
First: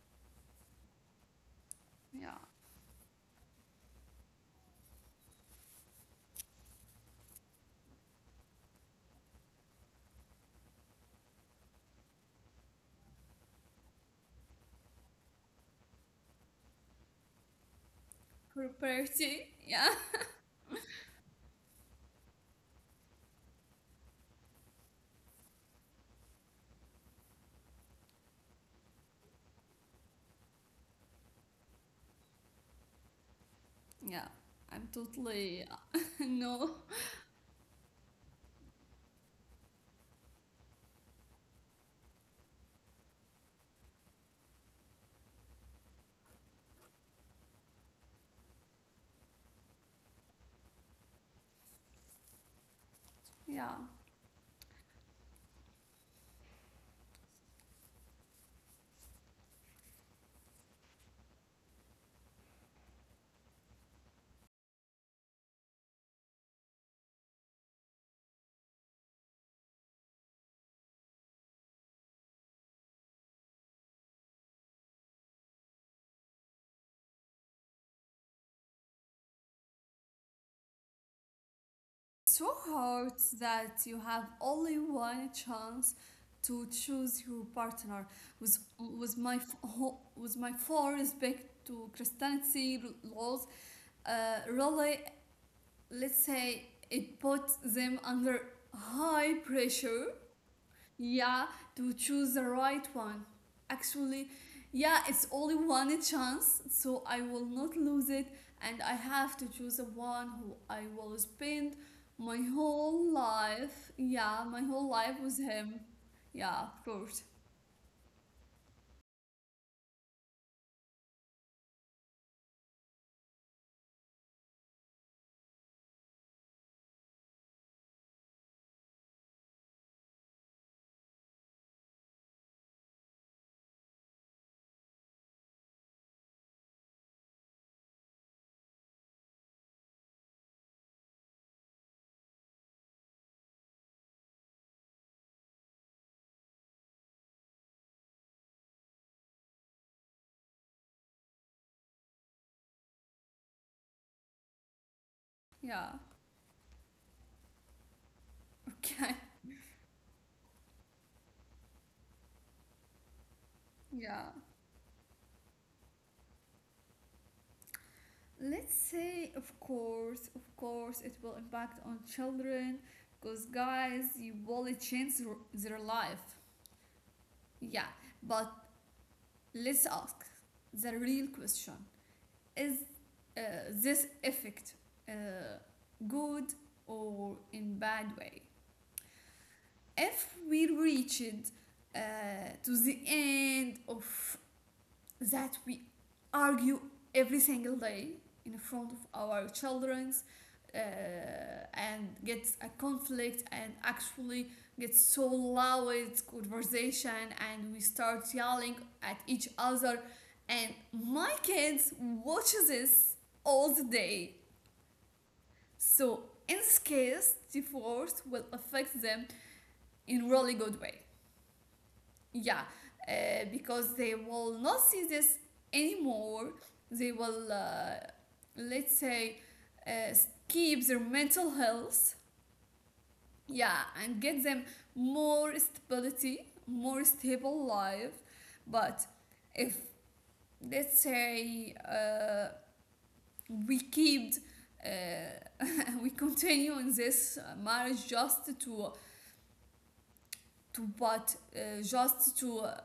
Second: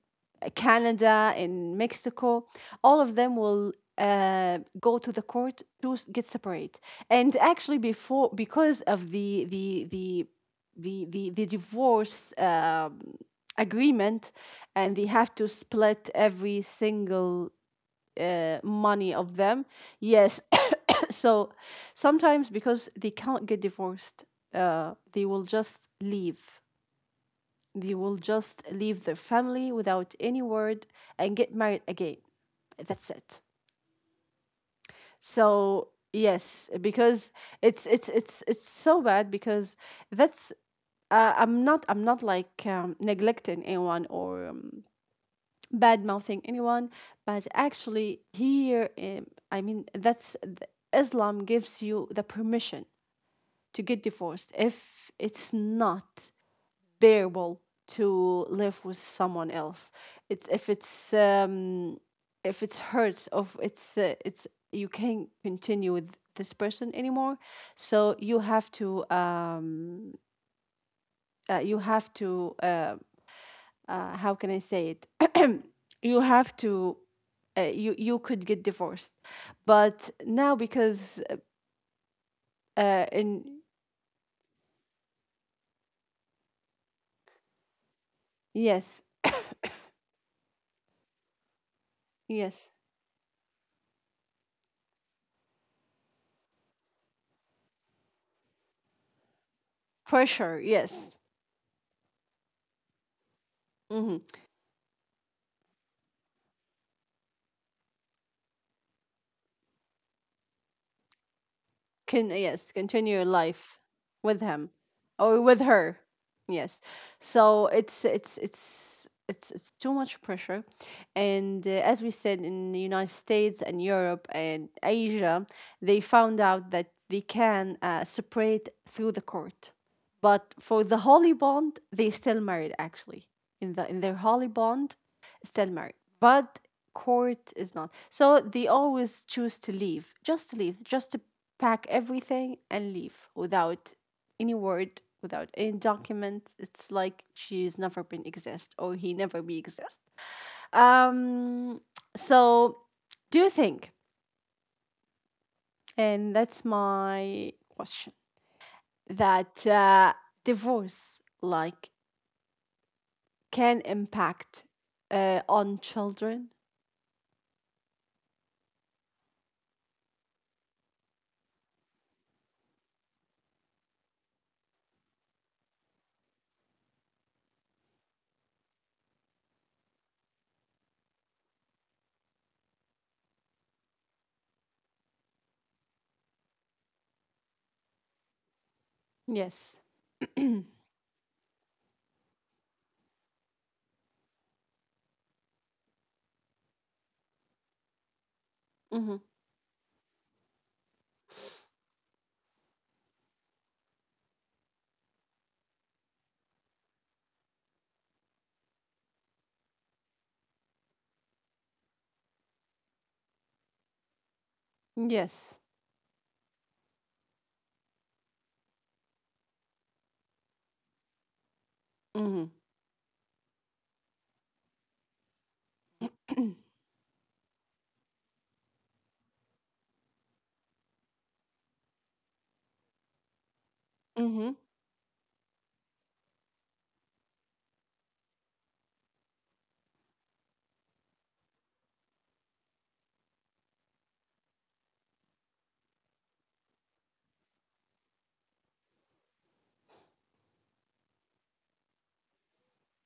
Speaker 1: Canada, in
Speaker 2: Yeah,
Speaker 1: Mexico, all of them will go to the court to get separate. And actually, before because of the divorce. Agreement, and they have to split every single money of
Speaker 2: property.
Speaker 1: them.
Speaker 2: Yeah.
Speaker 1: Yes. So sometimes because they can't get divorced, they will just leave, they will just leave their family without any word and get married again. That's it.
Speaker 2: Yeah, I'm totally
Speaker 1: so yes
Speaker 2: no.
Speaker 1: because it's so bad because that's I'm not like neglecting anyone or bad mouthing anyone. But actually, here, I mean, Islam gives you the permission
Speaker 2: Yeah.
Speaker 1: to get divorced if it's not bearable to live with someone else. It's if it's if it's hurts of it's you can't continue with this person anymore, so you have to how can I say it? You have to, you could get divorced, but now because
Speaker 2: It's so hard
Speaker 1: in
Speaker 2: that you have only one chance to choose your partner. With
Speaker 1: yes.
Speaker 2: with with my full respect to
Speaker 1: Yes,
Speaker 2: Christianity laws, really, let's say it puts them under high pressure.
Speaker 1: pressure. Yes.
Speaker 2: Yeah, to choose the right one.
Speaker 1: Hmm.
Speaker 2: Actually, yeah, it's only one chance, so I will not lose it, and I have to choose the one who I will spend
Speaker 1: Can,
Speaker 2: my
Speaker 1: yes, continue your
Speaker 2: whole
Speaker 1: life
Speaker 2: life.
Speaker 1: with
Speaker 2: Yeah,
Speaker 1: him
Speaker 2: my whole life
Speaker 1: or
Speaker 2: with
Speaker 1: with
Speaker 2: him.
Speaker 1: her.
Speaker 2: Yeah,
Speaker 1: Yes.
Speaker 2: of course.
Speaker 1: So it's too much pressure, and as we said, in the United States and Europe and Asia, they found out that they can separate through the court, but for the holy bond, they still married actually in the in their holy bond still married. But court is not. So they always choose to leave, just to leave, just to pack everything and leave without any word, without any document. It's like she's never been exist or he never be exist. Um. So do you think?
Speaker 2: Yeah,
Speaker 1: And that's my question.
Speaker 2: okay.
Speaker 1: That divorce like can
Speaker 2: Yeah.
Speaker 1: impact on children.
Speaker 2: Let's say, of course, it will impact on children because, guys, you will change their life. Yeah, but let's ask the real question. Is uh, this effect uh, good or in bad way?
Speaker 1: Yes.
Speaker 2: If we reached uh, to the end of that we argue every single day in front
Speaker 1: Mm-hmm.
Speaker 2: of our childrens uh, and get a conflict and actually get so loud conversation and we start yelling at each other and my kids watch this all the day,
Speaker 1: Yes.
Speaker 2: so in this case divorce will affect them in really good way.
Speaker 1: Mm-hmm.
Speaker 2: Yeah, uh, because they will not see this anymore. They will, let's say, uh, keep their mental health, yeah, and
Speaker 1: Mhm.
Speaker 2: get them more stability, more stable life. But if, let's say, we keep, uh, we continue in this marriage just to to but uh, just to uh,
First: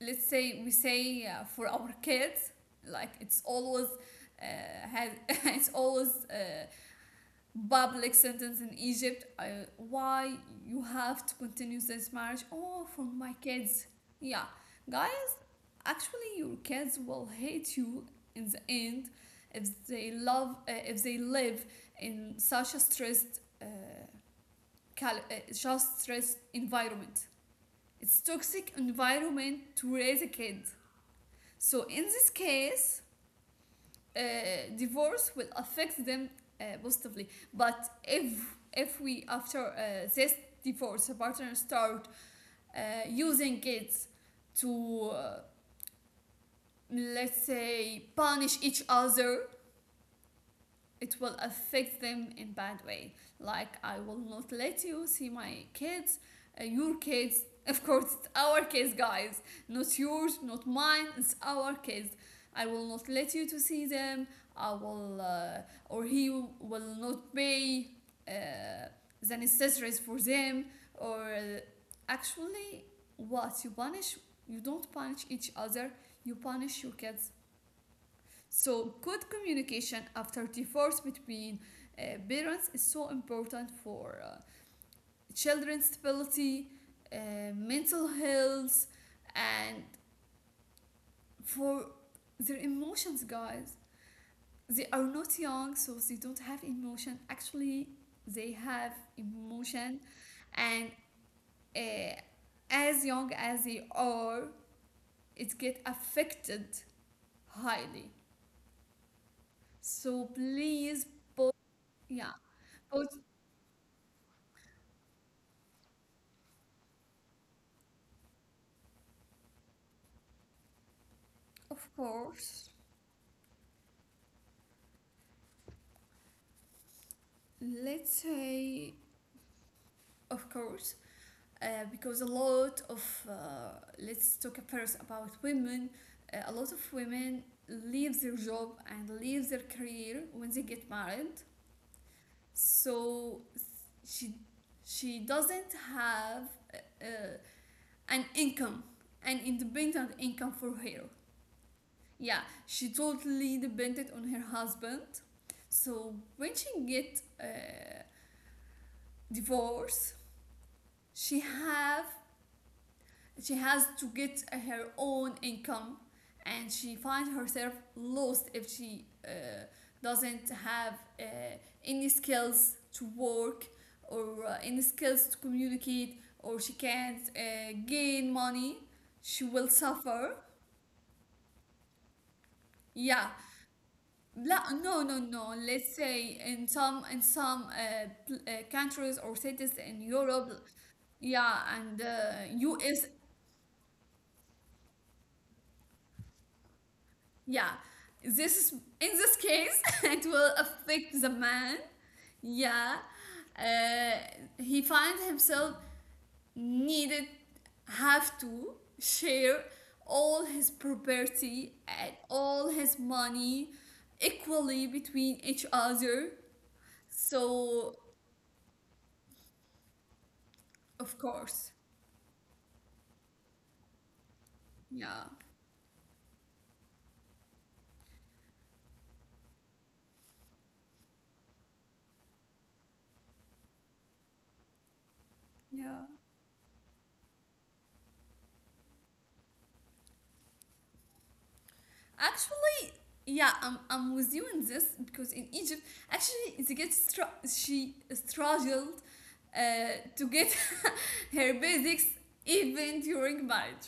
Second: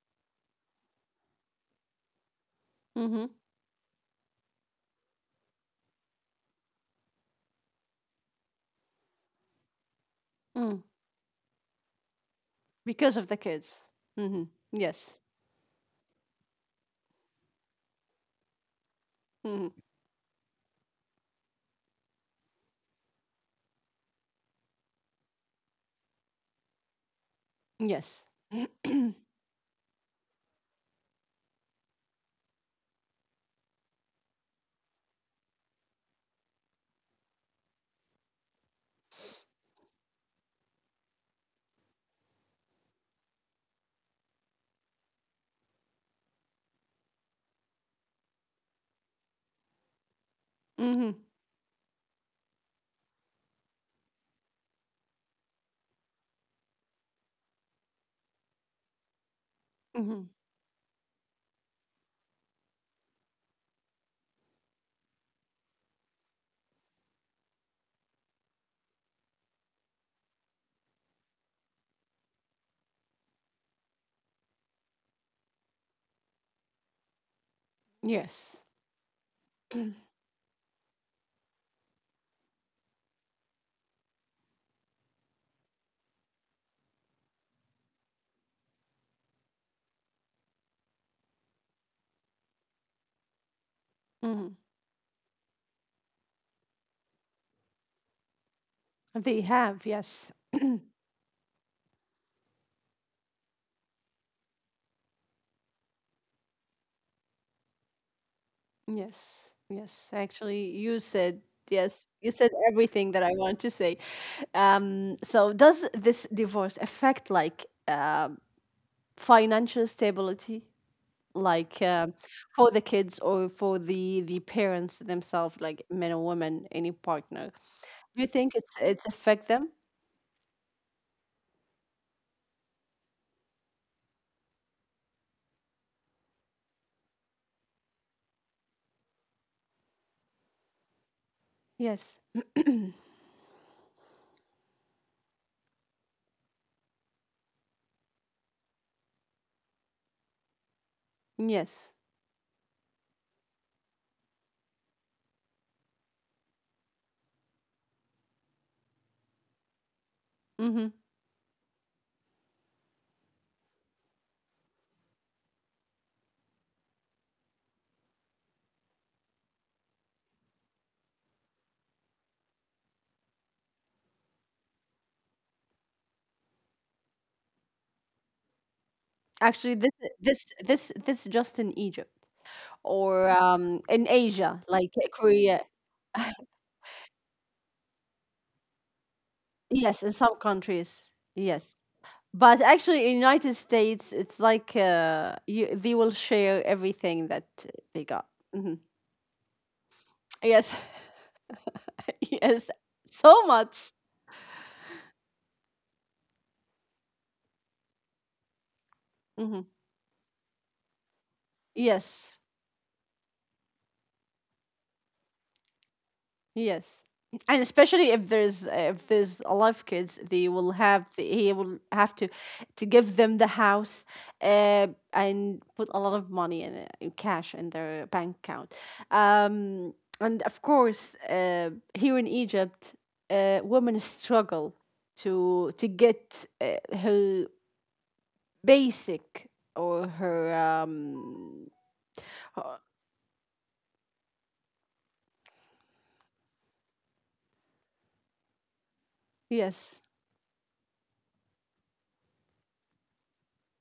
Speaker 2: let's say we say, for our kids, like
Speaker 1: Mhm.
Speaker 2: it's always has it's always a public sentence in Egypt, why you
Speaker 1: Mm.
Speaker 2: have to continue this marriage? Oh, for
Speaker 1: Because of
Speaker 2: my
Speaker 1: the
Speaker 2: kids.
Speaker 1: kids.
Speaker 2: Yeah,
Speaker 1: Mhm. Yes.
Speaker 2: guys, actually your kids will hate you in the end if
Speaker 1: Mhm.
Speaker 2: they love if they live in such a stressed, just stressed environment. It's
Speaker 1: Yes.
Speaker 2: toxic environment to raise a kid. So in this case, divorce will affect them positively. But if we after this divorce, the partner start uh, using it to, let's say, punish each other, it
Speaker 1: Mhm.
Speaker 2: will affect them in bad way. Like, I will not let you see my kids, your kids. Of course it's our kids, guys, not
Speaker 1: Mhm.
Speaker 2: yours, not mine, it's our kids. I will not let you to see them. I will, or he will not pay uh, the necessaries for them, or, actually, what you punish, you don't punish each other, you punish your kids.
Speaker 1: Yes.
Speaker 2: So, good communication after divorce between parents is so important for children's stability, mental health, and for their emotions, guys.
Speaker 1: Mhm.
Speaker 2: They are not young, so they don't have emotion. Actually, they have
Speaker 1: They have.
Speaker 2: emotion,
Speaker 1: Yes.
Speaker 2: and uh, as young as they are, it get affected highly.
Speaker 1: Yes. Yes.
Speaker 2: So
Speaker 1: Actually, you
Speaker 2: please,
Speaker 1: said
Speaker 2: both,
Speaker 1: yes. You
Speaker 2: yeah,
Speaker 1: said everything that
Speaker 2: both.
Speaker 1: I want to say. So, does this divorce affect like financial stability, like
Speaker 2: Of
Speaker 1: for
Speaker 2: course.
Speaker 1: the kids or for the parents themselves, like men or women, any partner? Do you
Speaker 2: Let's
Speaker 1: think it's
Speaker 2: say,
Speaker 1: affect them?
Speaker 2: of course, because a lot of, uh, let's talk first about women, a lot of women leave their job and leave their career when they get married.
Speaker 1: Yes.
Speaker 2: So she, she doesn't have uh, uh, an income, an independent income for her.
Speaker 1: Yes.
Speaker 2: Yeah, she totally depended on her husband. So when she get, divorce,
Speaker 1: Hmm.
Speaker 2: she have she has to get her own income, and she finds herself lost if she doesn't have any skills to work, or any skills to communicate, or she can't gain money, she
Speaker 1: Actually,
Speaker 2: will
Speaker 1: this
Speaker 2: suffer.
Speaker 1: this this this just in Egypt or
Speaker 2: Yeah,
Speaker 1: in Asia,
Speaker 2: La-
Speaker 1: like
Speaker 2: no no no
Speaker 1: Korea.
Speaker 2: let's say in some countries or cities
Speaker 1: Yes,
Speaker 2: in
Speaker 1: in some
Speaker 2: Europe,
Speaker 1: countries.
Speaker 2: yeah,
Speaker 1: Yes,
Speaker 2: and
Speaker 1: but actually,
Speaker 2: US.
Speaker 1: in United States, it's like they will share everything that
Speaker 2: Yeah,
Speaker 1: they got.
Speaker 2: this is,
Speaker 1: Hmm.
Speaker 2: in this case it will
Speaker 1: Yes.
Speaker 2: affect the man.
Speaker 1: Yes.
Speaker 2: Yeah,
Speaker 1: So
Speaker 2: uh,
Speaker 1: much.
Speaker 2: he finds himself needed, have to share
Speaker 1: Hmm.
Speaker 2: all his property and
Speaker 1: Yes.
Speaker 2: all his money equally between each other.
Speaker 1: Yes. And
Speaker 2: So,
Speaker 1: especially if there's alive kids, they will have
Speaker 2: of
Speaker 1: he
Speaker 2: course,
Speaker 1: will have to give them the house, uh,
Speaker 2: yeah,
Speaker 1: and put a lot of money in it, in cash in their bank account. Um, and of course, here in Egypt, women struggle to
Speaker 2: yeah.
Speaker 1: get her basic or her her-
Speaker 2: Actually, yeah, I'm with you in this because in Egypt, actually, she struggled uh,
Speaker 1: yes.
Speaker 2: to get her basics even during marriage.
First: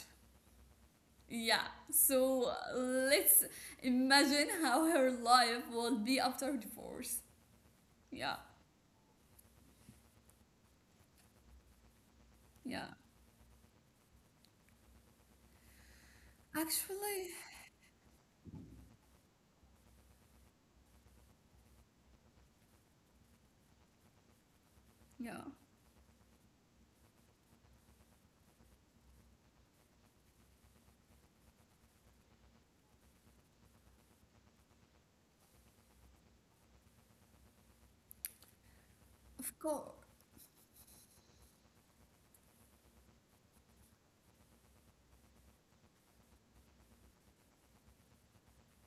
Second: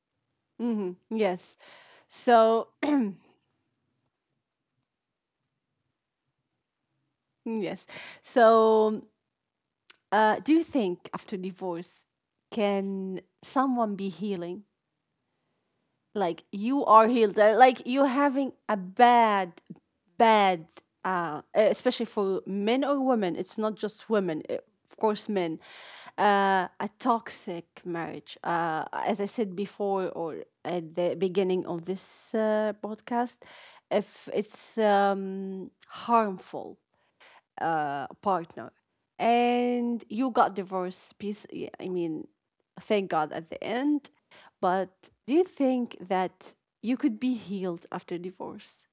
Speaker 1: Mm-hmm, yes.
Speaker 2: Yeah, so
Speaker 1: So
Speaker 2: let's imagine how her life will be after divorce.
Speaker 1: yes.
Speaker 2: Yeah,
Speaker 1: So do you think, after divorce,
Speaker 2: yeah.
Speaker 1: can someone be healing? Like you are
Speaker 2: Actually,
Speaker 1: healed, like you're having a bad, especially for men or women. It's not just women, of course,
Speaker 2: yeah,
Speaker 1: men. A toxic marriage. As I said before, or at the beginning of this podcast, if it's harmful partner,
Speaker 2: of
Speaker 1: and
Speaker 2: course,
Speaker 1: you got divorced I mean, thank god at the end, but do you think that you could be healed after divorce?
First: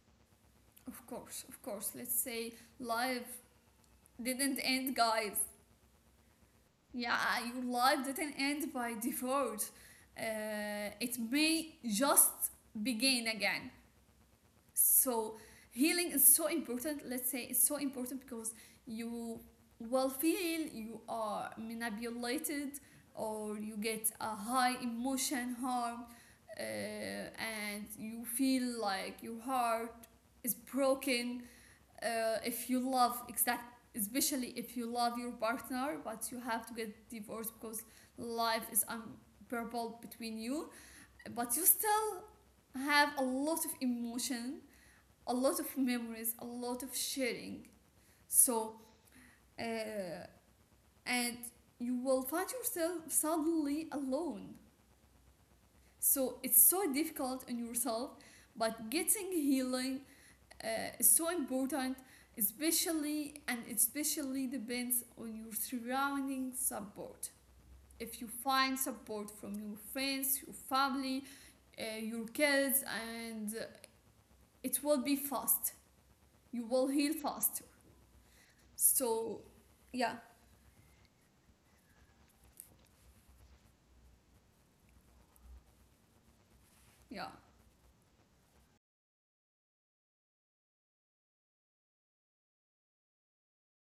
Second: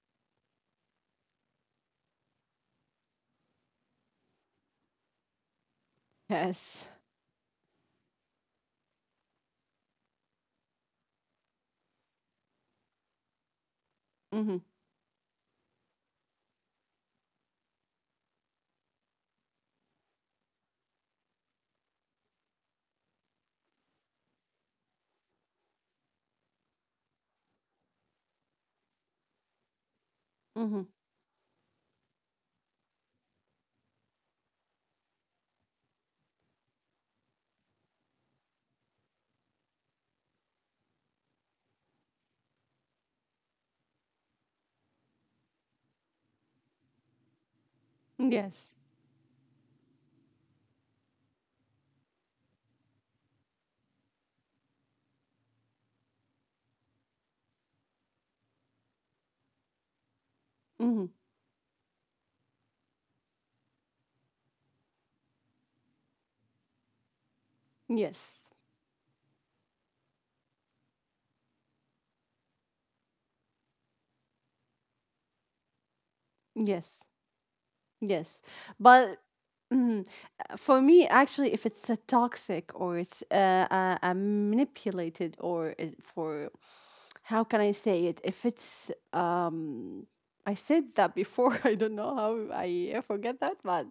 Speaker 2: of course, of course. Let's say life didn't end, guys.
Speaker 1: Yes.
Speaker 2: Yeah, your life didn't end by default. It may just begin again.
Speaker 1: Mm-hmm.
Speaker 2: So, healing is so important. Let's say it's so important because you will feel you are manipulated, or you get a high emotion harm, and you feel like your heart is
Speaker 1: Mm-hmm.
Speaker 2: broken, if you love exact especially if you love your partner but you have to get divorced because life is unbearable between you, but you still have a lot of emotion, a lot of memories, a lot of sharing. So,
Speaker 1: Yes.
Speaker 2: uh, and you will find yourself suddenly alone, so it's so difficult on yourself, but getting healing, uh,
Speaker 1: Mm-hmm.
Speaker 2: is so important, especially and especially depends on your surrounding support. If you
Speaker 1: Yes.
Speaker 2: find support from your friends, your family, your kids, and it will be fast, you will
Speaker 1: Yes.
Speaker 2: heal faster.
Speaker 1: Yes, but
Speaker 2: So
Speaker 1: mm,
Speaker 2: yeah,
Speaker 1: for me, actually, if it's a toxic or it's a manipulated or it- for
Speaker 2: yeah.
Speaker 1: how can I say it? If it's I said that before. I don't know how I forget that, but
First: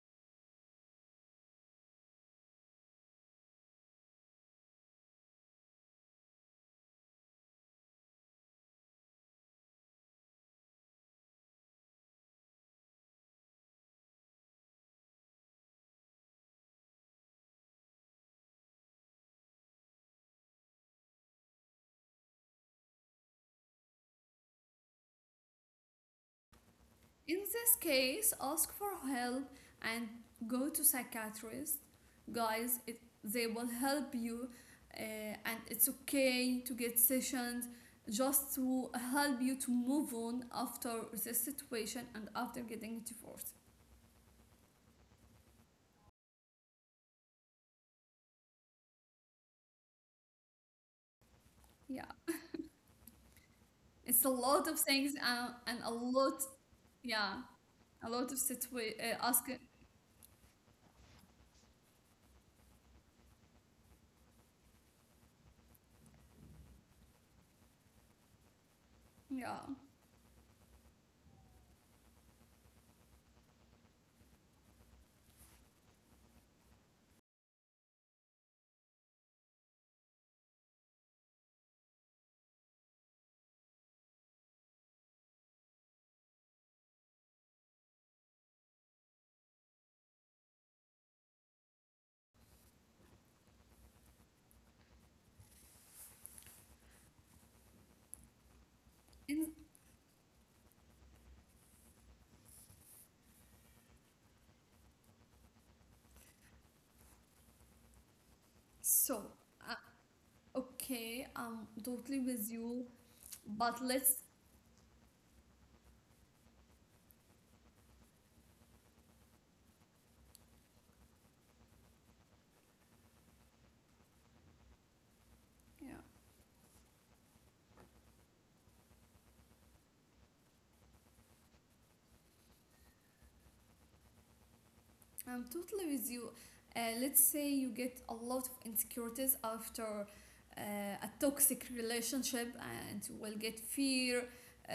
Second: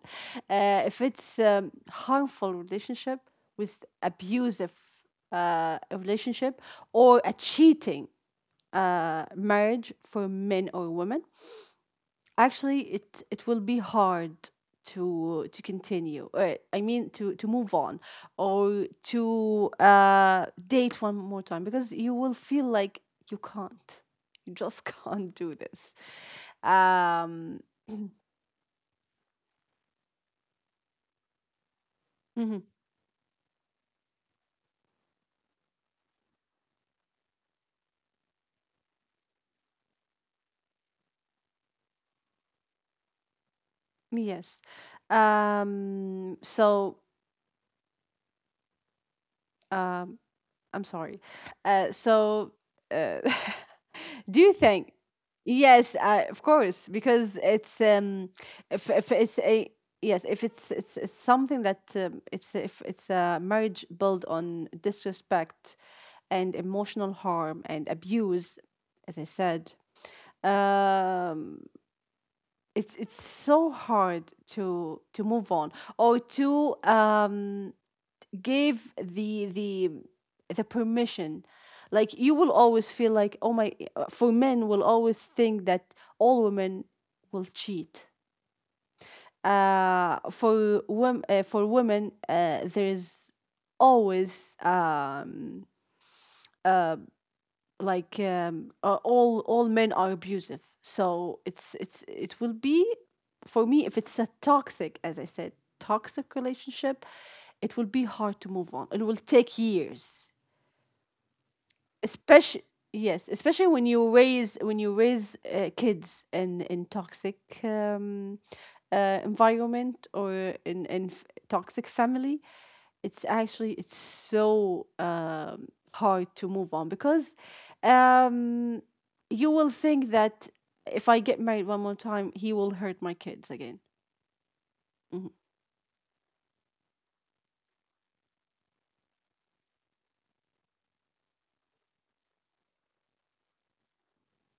Speaker 1: if it's harmful relationship with abusive relationship or a cheating marriage for men or women, actually it will be hard to continue I mean to move on or to date one more time because you will feel like you can't, you just can't do this.
Speaker 2: In
Speaker 1: um
Speaker 2: this case, ask for help and go to psychiatrist.
Speaker 1: mhm,
Speaker 2: Guys, they will help you, uh, and it's okay to get sessions just to help you to move on after this situation and after getting divorced.
Speaker 1: yes. So I'm sorry.
Speaker 2: Yeah.
Speaker 1: So uh
Speaker 2: It's a
Speaker 1: do you
Speaker 2: lot of
Speaker 1: think?
Speaker 2: things, and a
Speaker 1: Yes,
Speaker 2: lot,
Speaker 1: of course, because
Speaker 2: yeah,
Speaker 1: it's
Speaker 2: a lot of
Speaker 1: if if it's
Speaker 2: ask,
Speaker 1: a yes, if it's something that it's if it's a marriage built on disrespect, and emotional harm and abuse, as I
Speaker 2: yeah.
Speaker 1: said, um, it's so hard to move on or to gave the permission. Like you will always feel like oh my, for men will always think that all women will cheat. For women, there's always
Speaker 2: And
Speaker 1: all men are abusive. So it will be for me, if it's a toxic as I said, toxic relationship, it will be hard to move on, it
Speaker 2: so,
Speaker 1: will take
Speaker 2: uh,
Speaker 1: years,
Speaker 2: okay, I'm totally with
Speaker 1: especially
Speaker 2: you,
Speaker 1: yes, especially
Speaker 2: but
Speaker 1: when
Speaker 2: let's,
Speaker 1: you raise kids in toxic um, environment or in toxic family. It's actually it's so
Speaker 2: yeah.
Speaker 1: hard to move on because um, you will think that if I get married one more time he will hurt my kids again. Mhm.
Speaker 2: I'm totally with you. Let's say you get a lot of insecurities after a toxic relationship, and you will get fear uh,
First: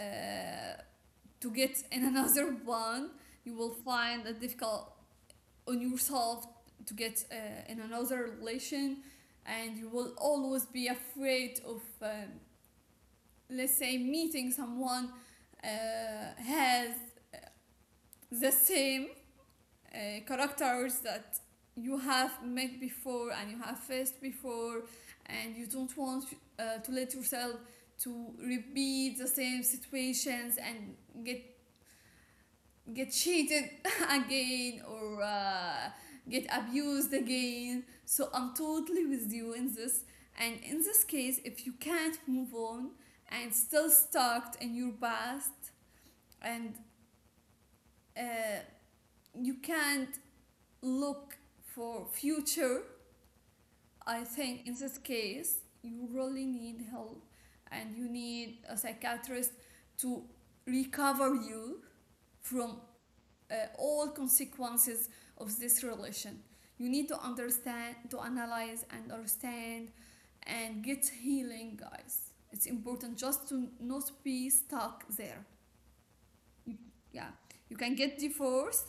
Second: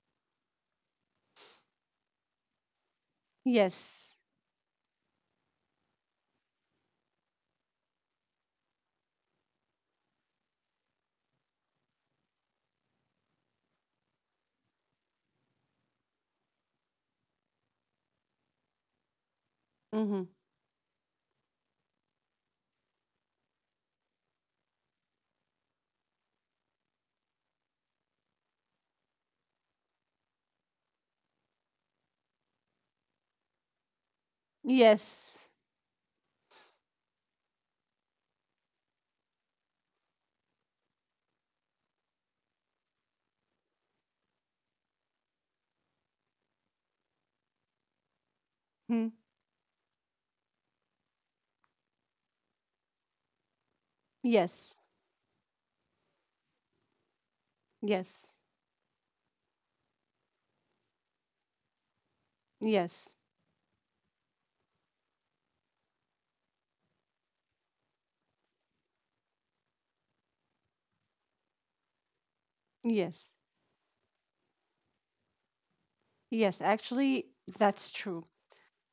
Speaker 2: to get in another one. You will
Speaker 1: Yes.
Speaker 2: find it difficult on yourself to get in another relation, and you will always be afraid of, let's say, meeting someone uh, has the same uh,
Speaker 1: Mm-hmm.
Speaker 2: characters that you have met before and you have faced before, and you don't want to let yourself to repeat the same situations and get get cheated again, or
Speaker 1: Yes.
Speaker 2: get abused again. So I'm totally with you in this. And in this case, if you can't move on and still stuck in your past, and uh,
Speaker 1: Mhm.
Speaker 2: you can't look for future, I think in
Speaker 1: Yes.
Speaker 2: this case, you really need help, and you
Speaker 1: Yes.
Speaker 2: need a psychiatrist to recover you from
Speaker 1: Yes.
Speaker 2: all consequences of this relation. You need to understand, to analyze, and understand and get healing, guys. It's important
Speaker 1: Yes.
Speaker 2: just to not be stuck there.
Speaker 1: Yes,
Speaker 2: You,
Speaker 1: actually,
Speaker 2: yeah, you
Speaker 1: that's
Speaker 2: can get
Speaker 1: true.
Speaker 2: divorced,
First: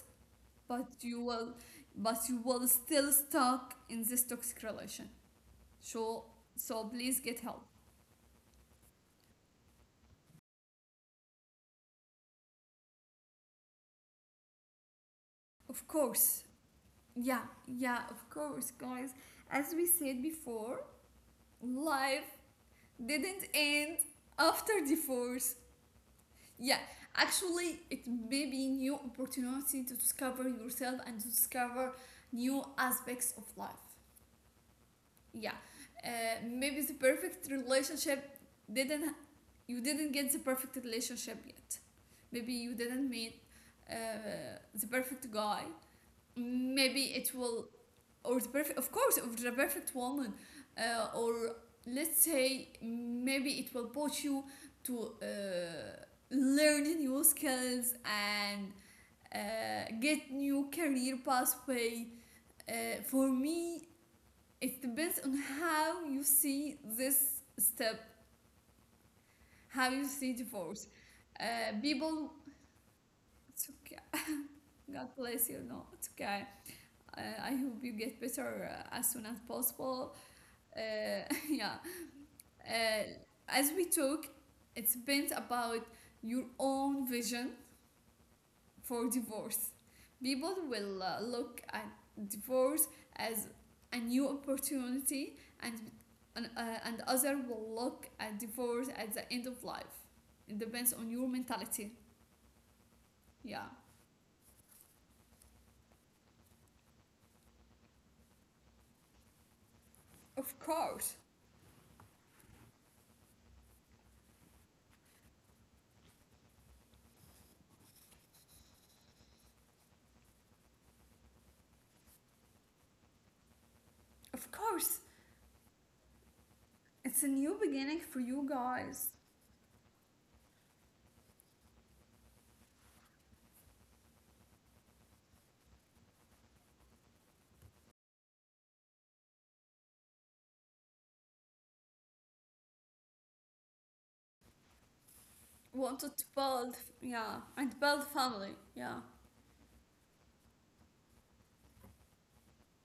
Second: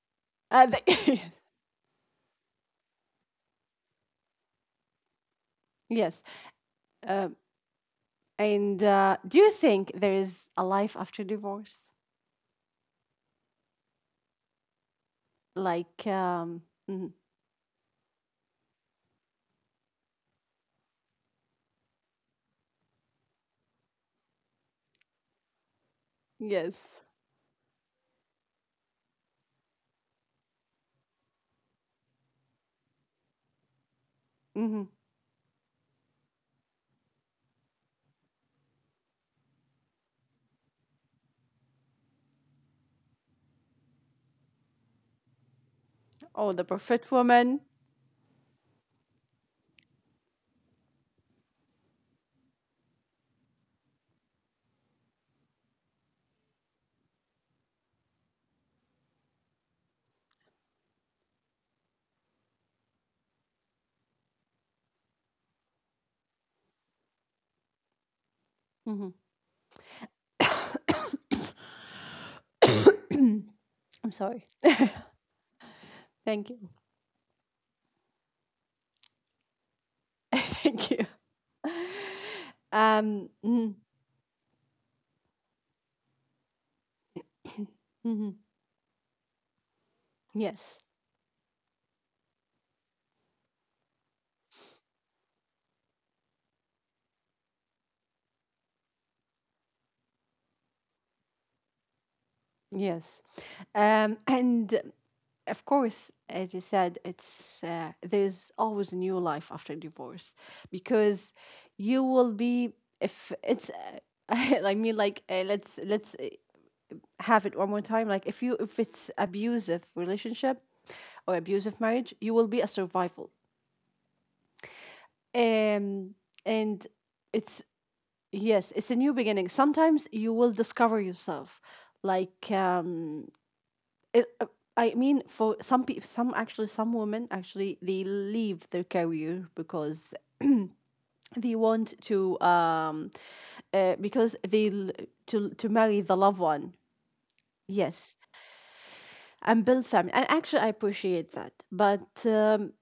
Speaker 1: Uh,
Speaker 2: but you
Speaker 1: the-
Speaker 2: will, but you will still stuck in this toxic relation.
Speaker 1: yes.
Speaker 2: So, so
Speaker 1: Uh,
Speaker 2: please get help.
Speaker 1: and do you think there is a life after divorce?
Speaker 2: Of
Speaker 1: Like,
Speaker 2: course.
Speaker 1: mhm.
Speaker 2: Yeah, yeah, of course, guys. As we said before, life didn't end after divorce. Yeah,
Speaker 1: Yes.
Speaker 2: actually, it may be new opportunity to discover yourself and to discover new aspects of life.
Speaker 1: Hmm.
Speaker 2: Yeah, maybe the perfect relationship didn't you didn't get the perfect relationship yet. Maybe you didn't meet the perfect guy,
Speaker 1: Oh, the
Speaker 2: maybe
Speaker 1: perfect
Speaker 2: it
Speaker 1: woman.
Speaker 2: will, or the perfect, of course, of the perfect woman, or let's say maybe it will push you to learn new skills and get new career pathway. Uh, for me, it depends on how you see this step,
Speaker 1: Hmm.
Speaker 2: how you see divorce. Uh, people, it's okay.
Speaker 1: I'm sorry.
Speaker 2: God bless you. No, it's okay.
Speaker 1: Thank you.
Speaker 2: Uh, I hope you get better as soon as possible. Uh,
Speaker 1: Thank you.
Speaker 2: yeah. Uh, as
Speaker 1: Mhm,
Speaker 2: we talk, it's been about your own vision
Speaker 1: mhm.
Speaker 2: for divorce. People
Speaker 1: Yes.
Speaker 2: will look at divorce as a new opportunity, and other will look at divorce at the end of life. It depends on your mentality.
Speaker 1: Yes.
Speaker 2: Yeah,
Speaker 1: And of course, as you said, it's there's always a new life after divorce
Speaker 2: of course,
Speaker 1: because you will be if it's I mean like let's have it one more time. Like if you if it's abusive relationship or abusive marriage, you will be a survival.
Speaker 2: of course,
Speaker 1: um and
Speaker 2: it's a new
Speaker 1: it's
Speaker 2: beginning for you,
Speaker 1: yes, it's a
Speaker 2: guys.
Speaker 1: new beginning. Sometimes you will discover yourself, like it, uh, I mean, for some people, some women actually they leave their career because they want to, uh, because they l- to marry
Speaker 2: Wanted
Speaker 1: the
Speaker 2: to
Speaker 1: loved
Speaker 2: build,
Speaker 1: one.
Speaker 2: yeah, and build
Speaker 1: Yes,
Speaker 2: family. Yeah,
Speaker 1: and build family. And actually, I appreciate that, but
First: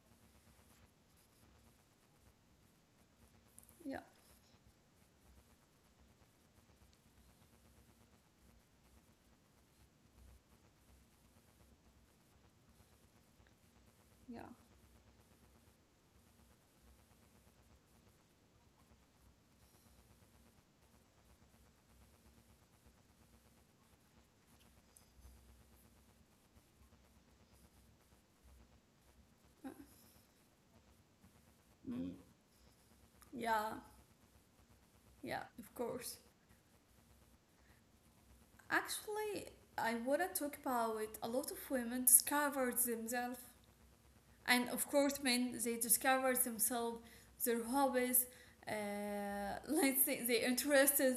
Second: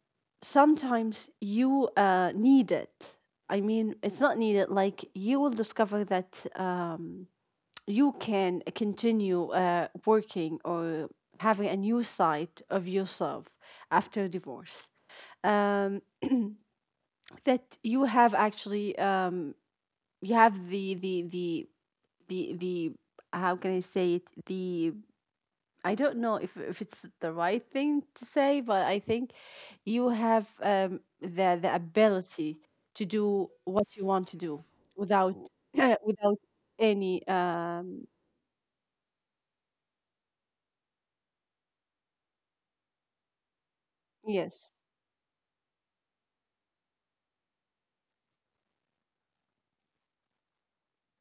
Speaker 1: sometimes you need it. I mean,
Speaker 2: yeah,
Speaker 1: it's not needed. Like you will discover that you can continue working or having a new side of yourself after
Speaker 2: yeah.
Speaker 1: divorce. um, that you have actually you have the how can I say it, the I don't know if it's the right thing to say, but I think you have the
Speaker 2: Mm,
Speaker 1: ability to do
Speaker 2: yeah,
Speaker 1: what you want to do without
Speaker 2: yeah, of course.
Speaker 1: without any
Speaker 2: Actually, I wanna talk about it. A lot of women discover themselves, and
Speaker 1: yes.
Speaker 2: of course, men they discover themselves, their hobbies, let's say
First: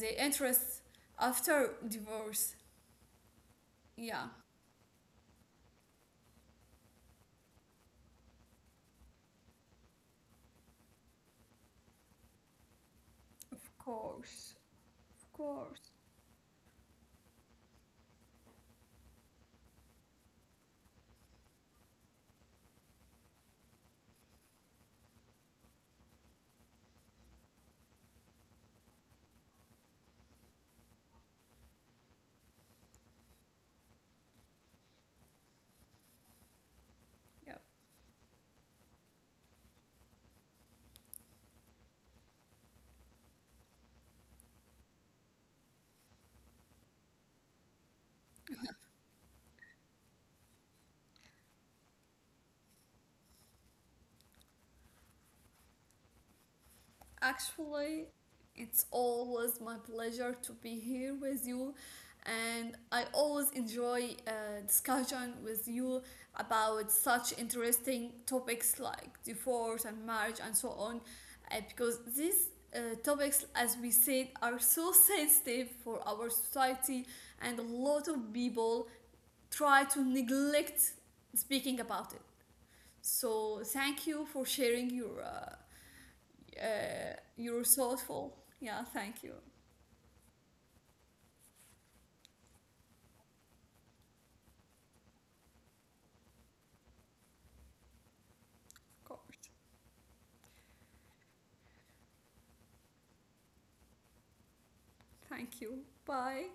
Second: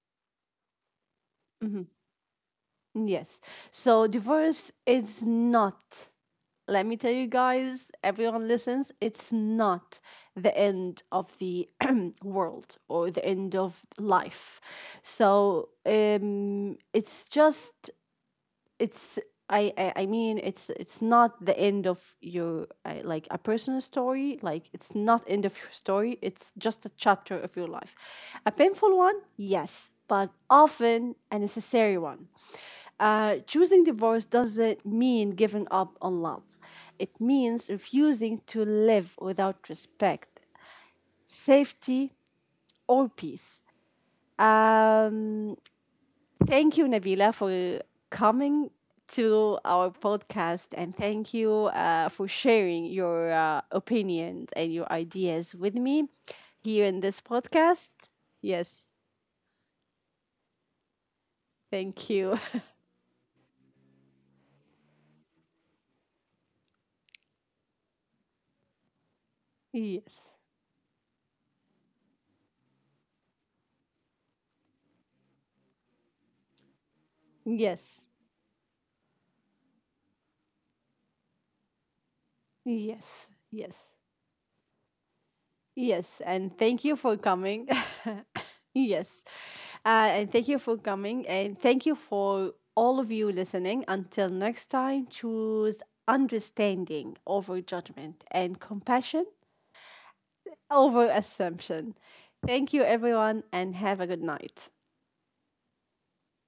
Speaker 2: their interests after
Speaker 1: Mhm.
Speaker 2: divorce.
Speaker 1: Yes. So
Speaker 2: Yeah,
Speaker 1: divorce is not, let me tell you guys, everyone listens, it's not the end of the world or the end
Speaker 2: of
Speaker 1: of
Speaker 2: course,
Speaker 1: life.
Speaker 2: of
Speaker 1: So
Speaker 2: course.
Speaker 1: it's just it's I mean it's not the end of your like a personal story. Like it's not end of your story, it's just a chapter of your life, a painful one, yes, but often a necessary one. Choosing divorce doesn't mean giving up on love. It
Speaker 2: Yeah.
Speaker 1: means refusing to live without respect, safety, or peace. um Thank you, Nabila, for coming to our podcast, and thank you for sharing your opinions and your ideas with me here in this podcast.
Speaker 2: Actually,
Speaker 1: Yes,
Speaker 2: it's always my pleasure to be here with you,
Speaker 1: thank you.
Speaker 2: and I always enjoy discussion with you about such interesting topics like divorce and
Speaker 1: Yes,
Speaker 2: marriage and so on, because these topics, as we said, are so sensitive for our society, and a lot
Speaker 1: yes,
Speaker 2: of people try to neglect speaking about it.
Speaker 1: yes,
Speaker 2: So,
Speaker 1: yes.
Speaker 2: thank you for sharing your
Speaker 1: Yes, and thank you for
Speaker 2: you're
Speaker 1: coming.
Speaker 2: so thoughtful. Yeah, thank
Speaker 1: Yes,
Speaker 2: you. Of
Speaker 1: and thank you for coming, and thank you for all of you listening. Until next time, choose understanding over judgment and compassion
Speaker 2: course.
Speaker 1: over assumption. Thank you, everyone, and have a good night.
Speaker 2: Thank you. Bye.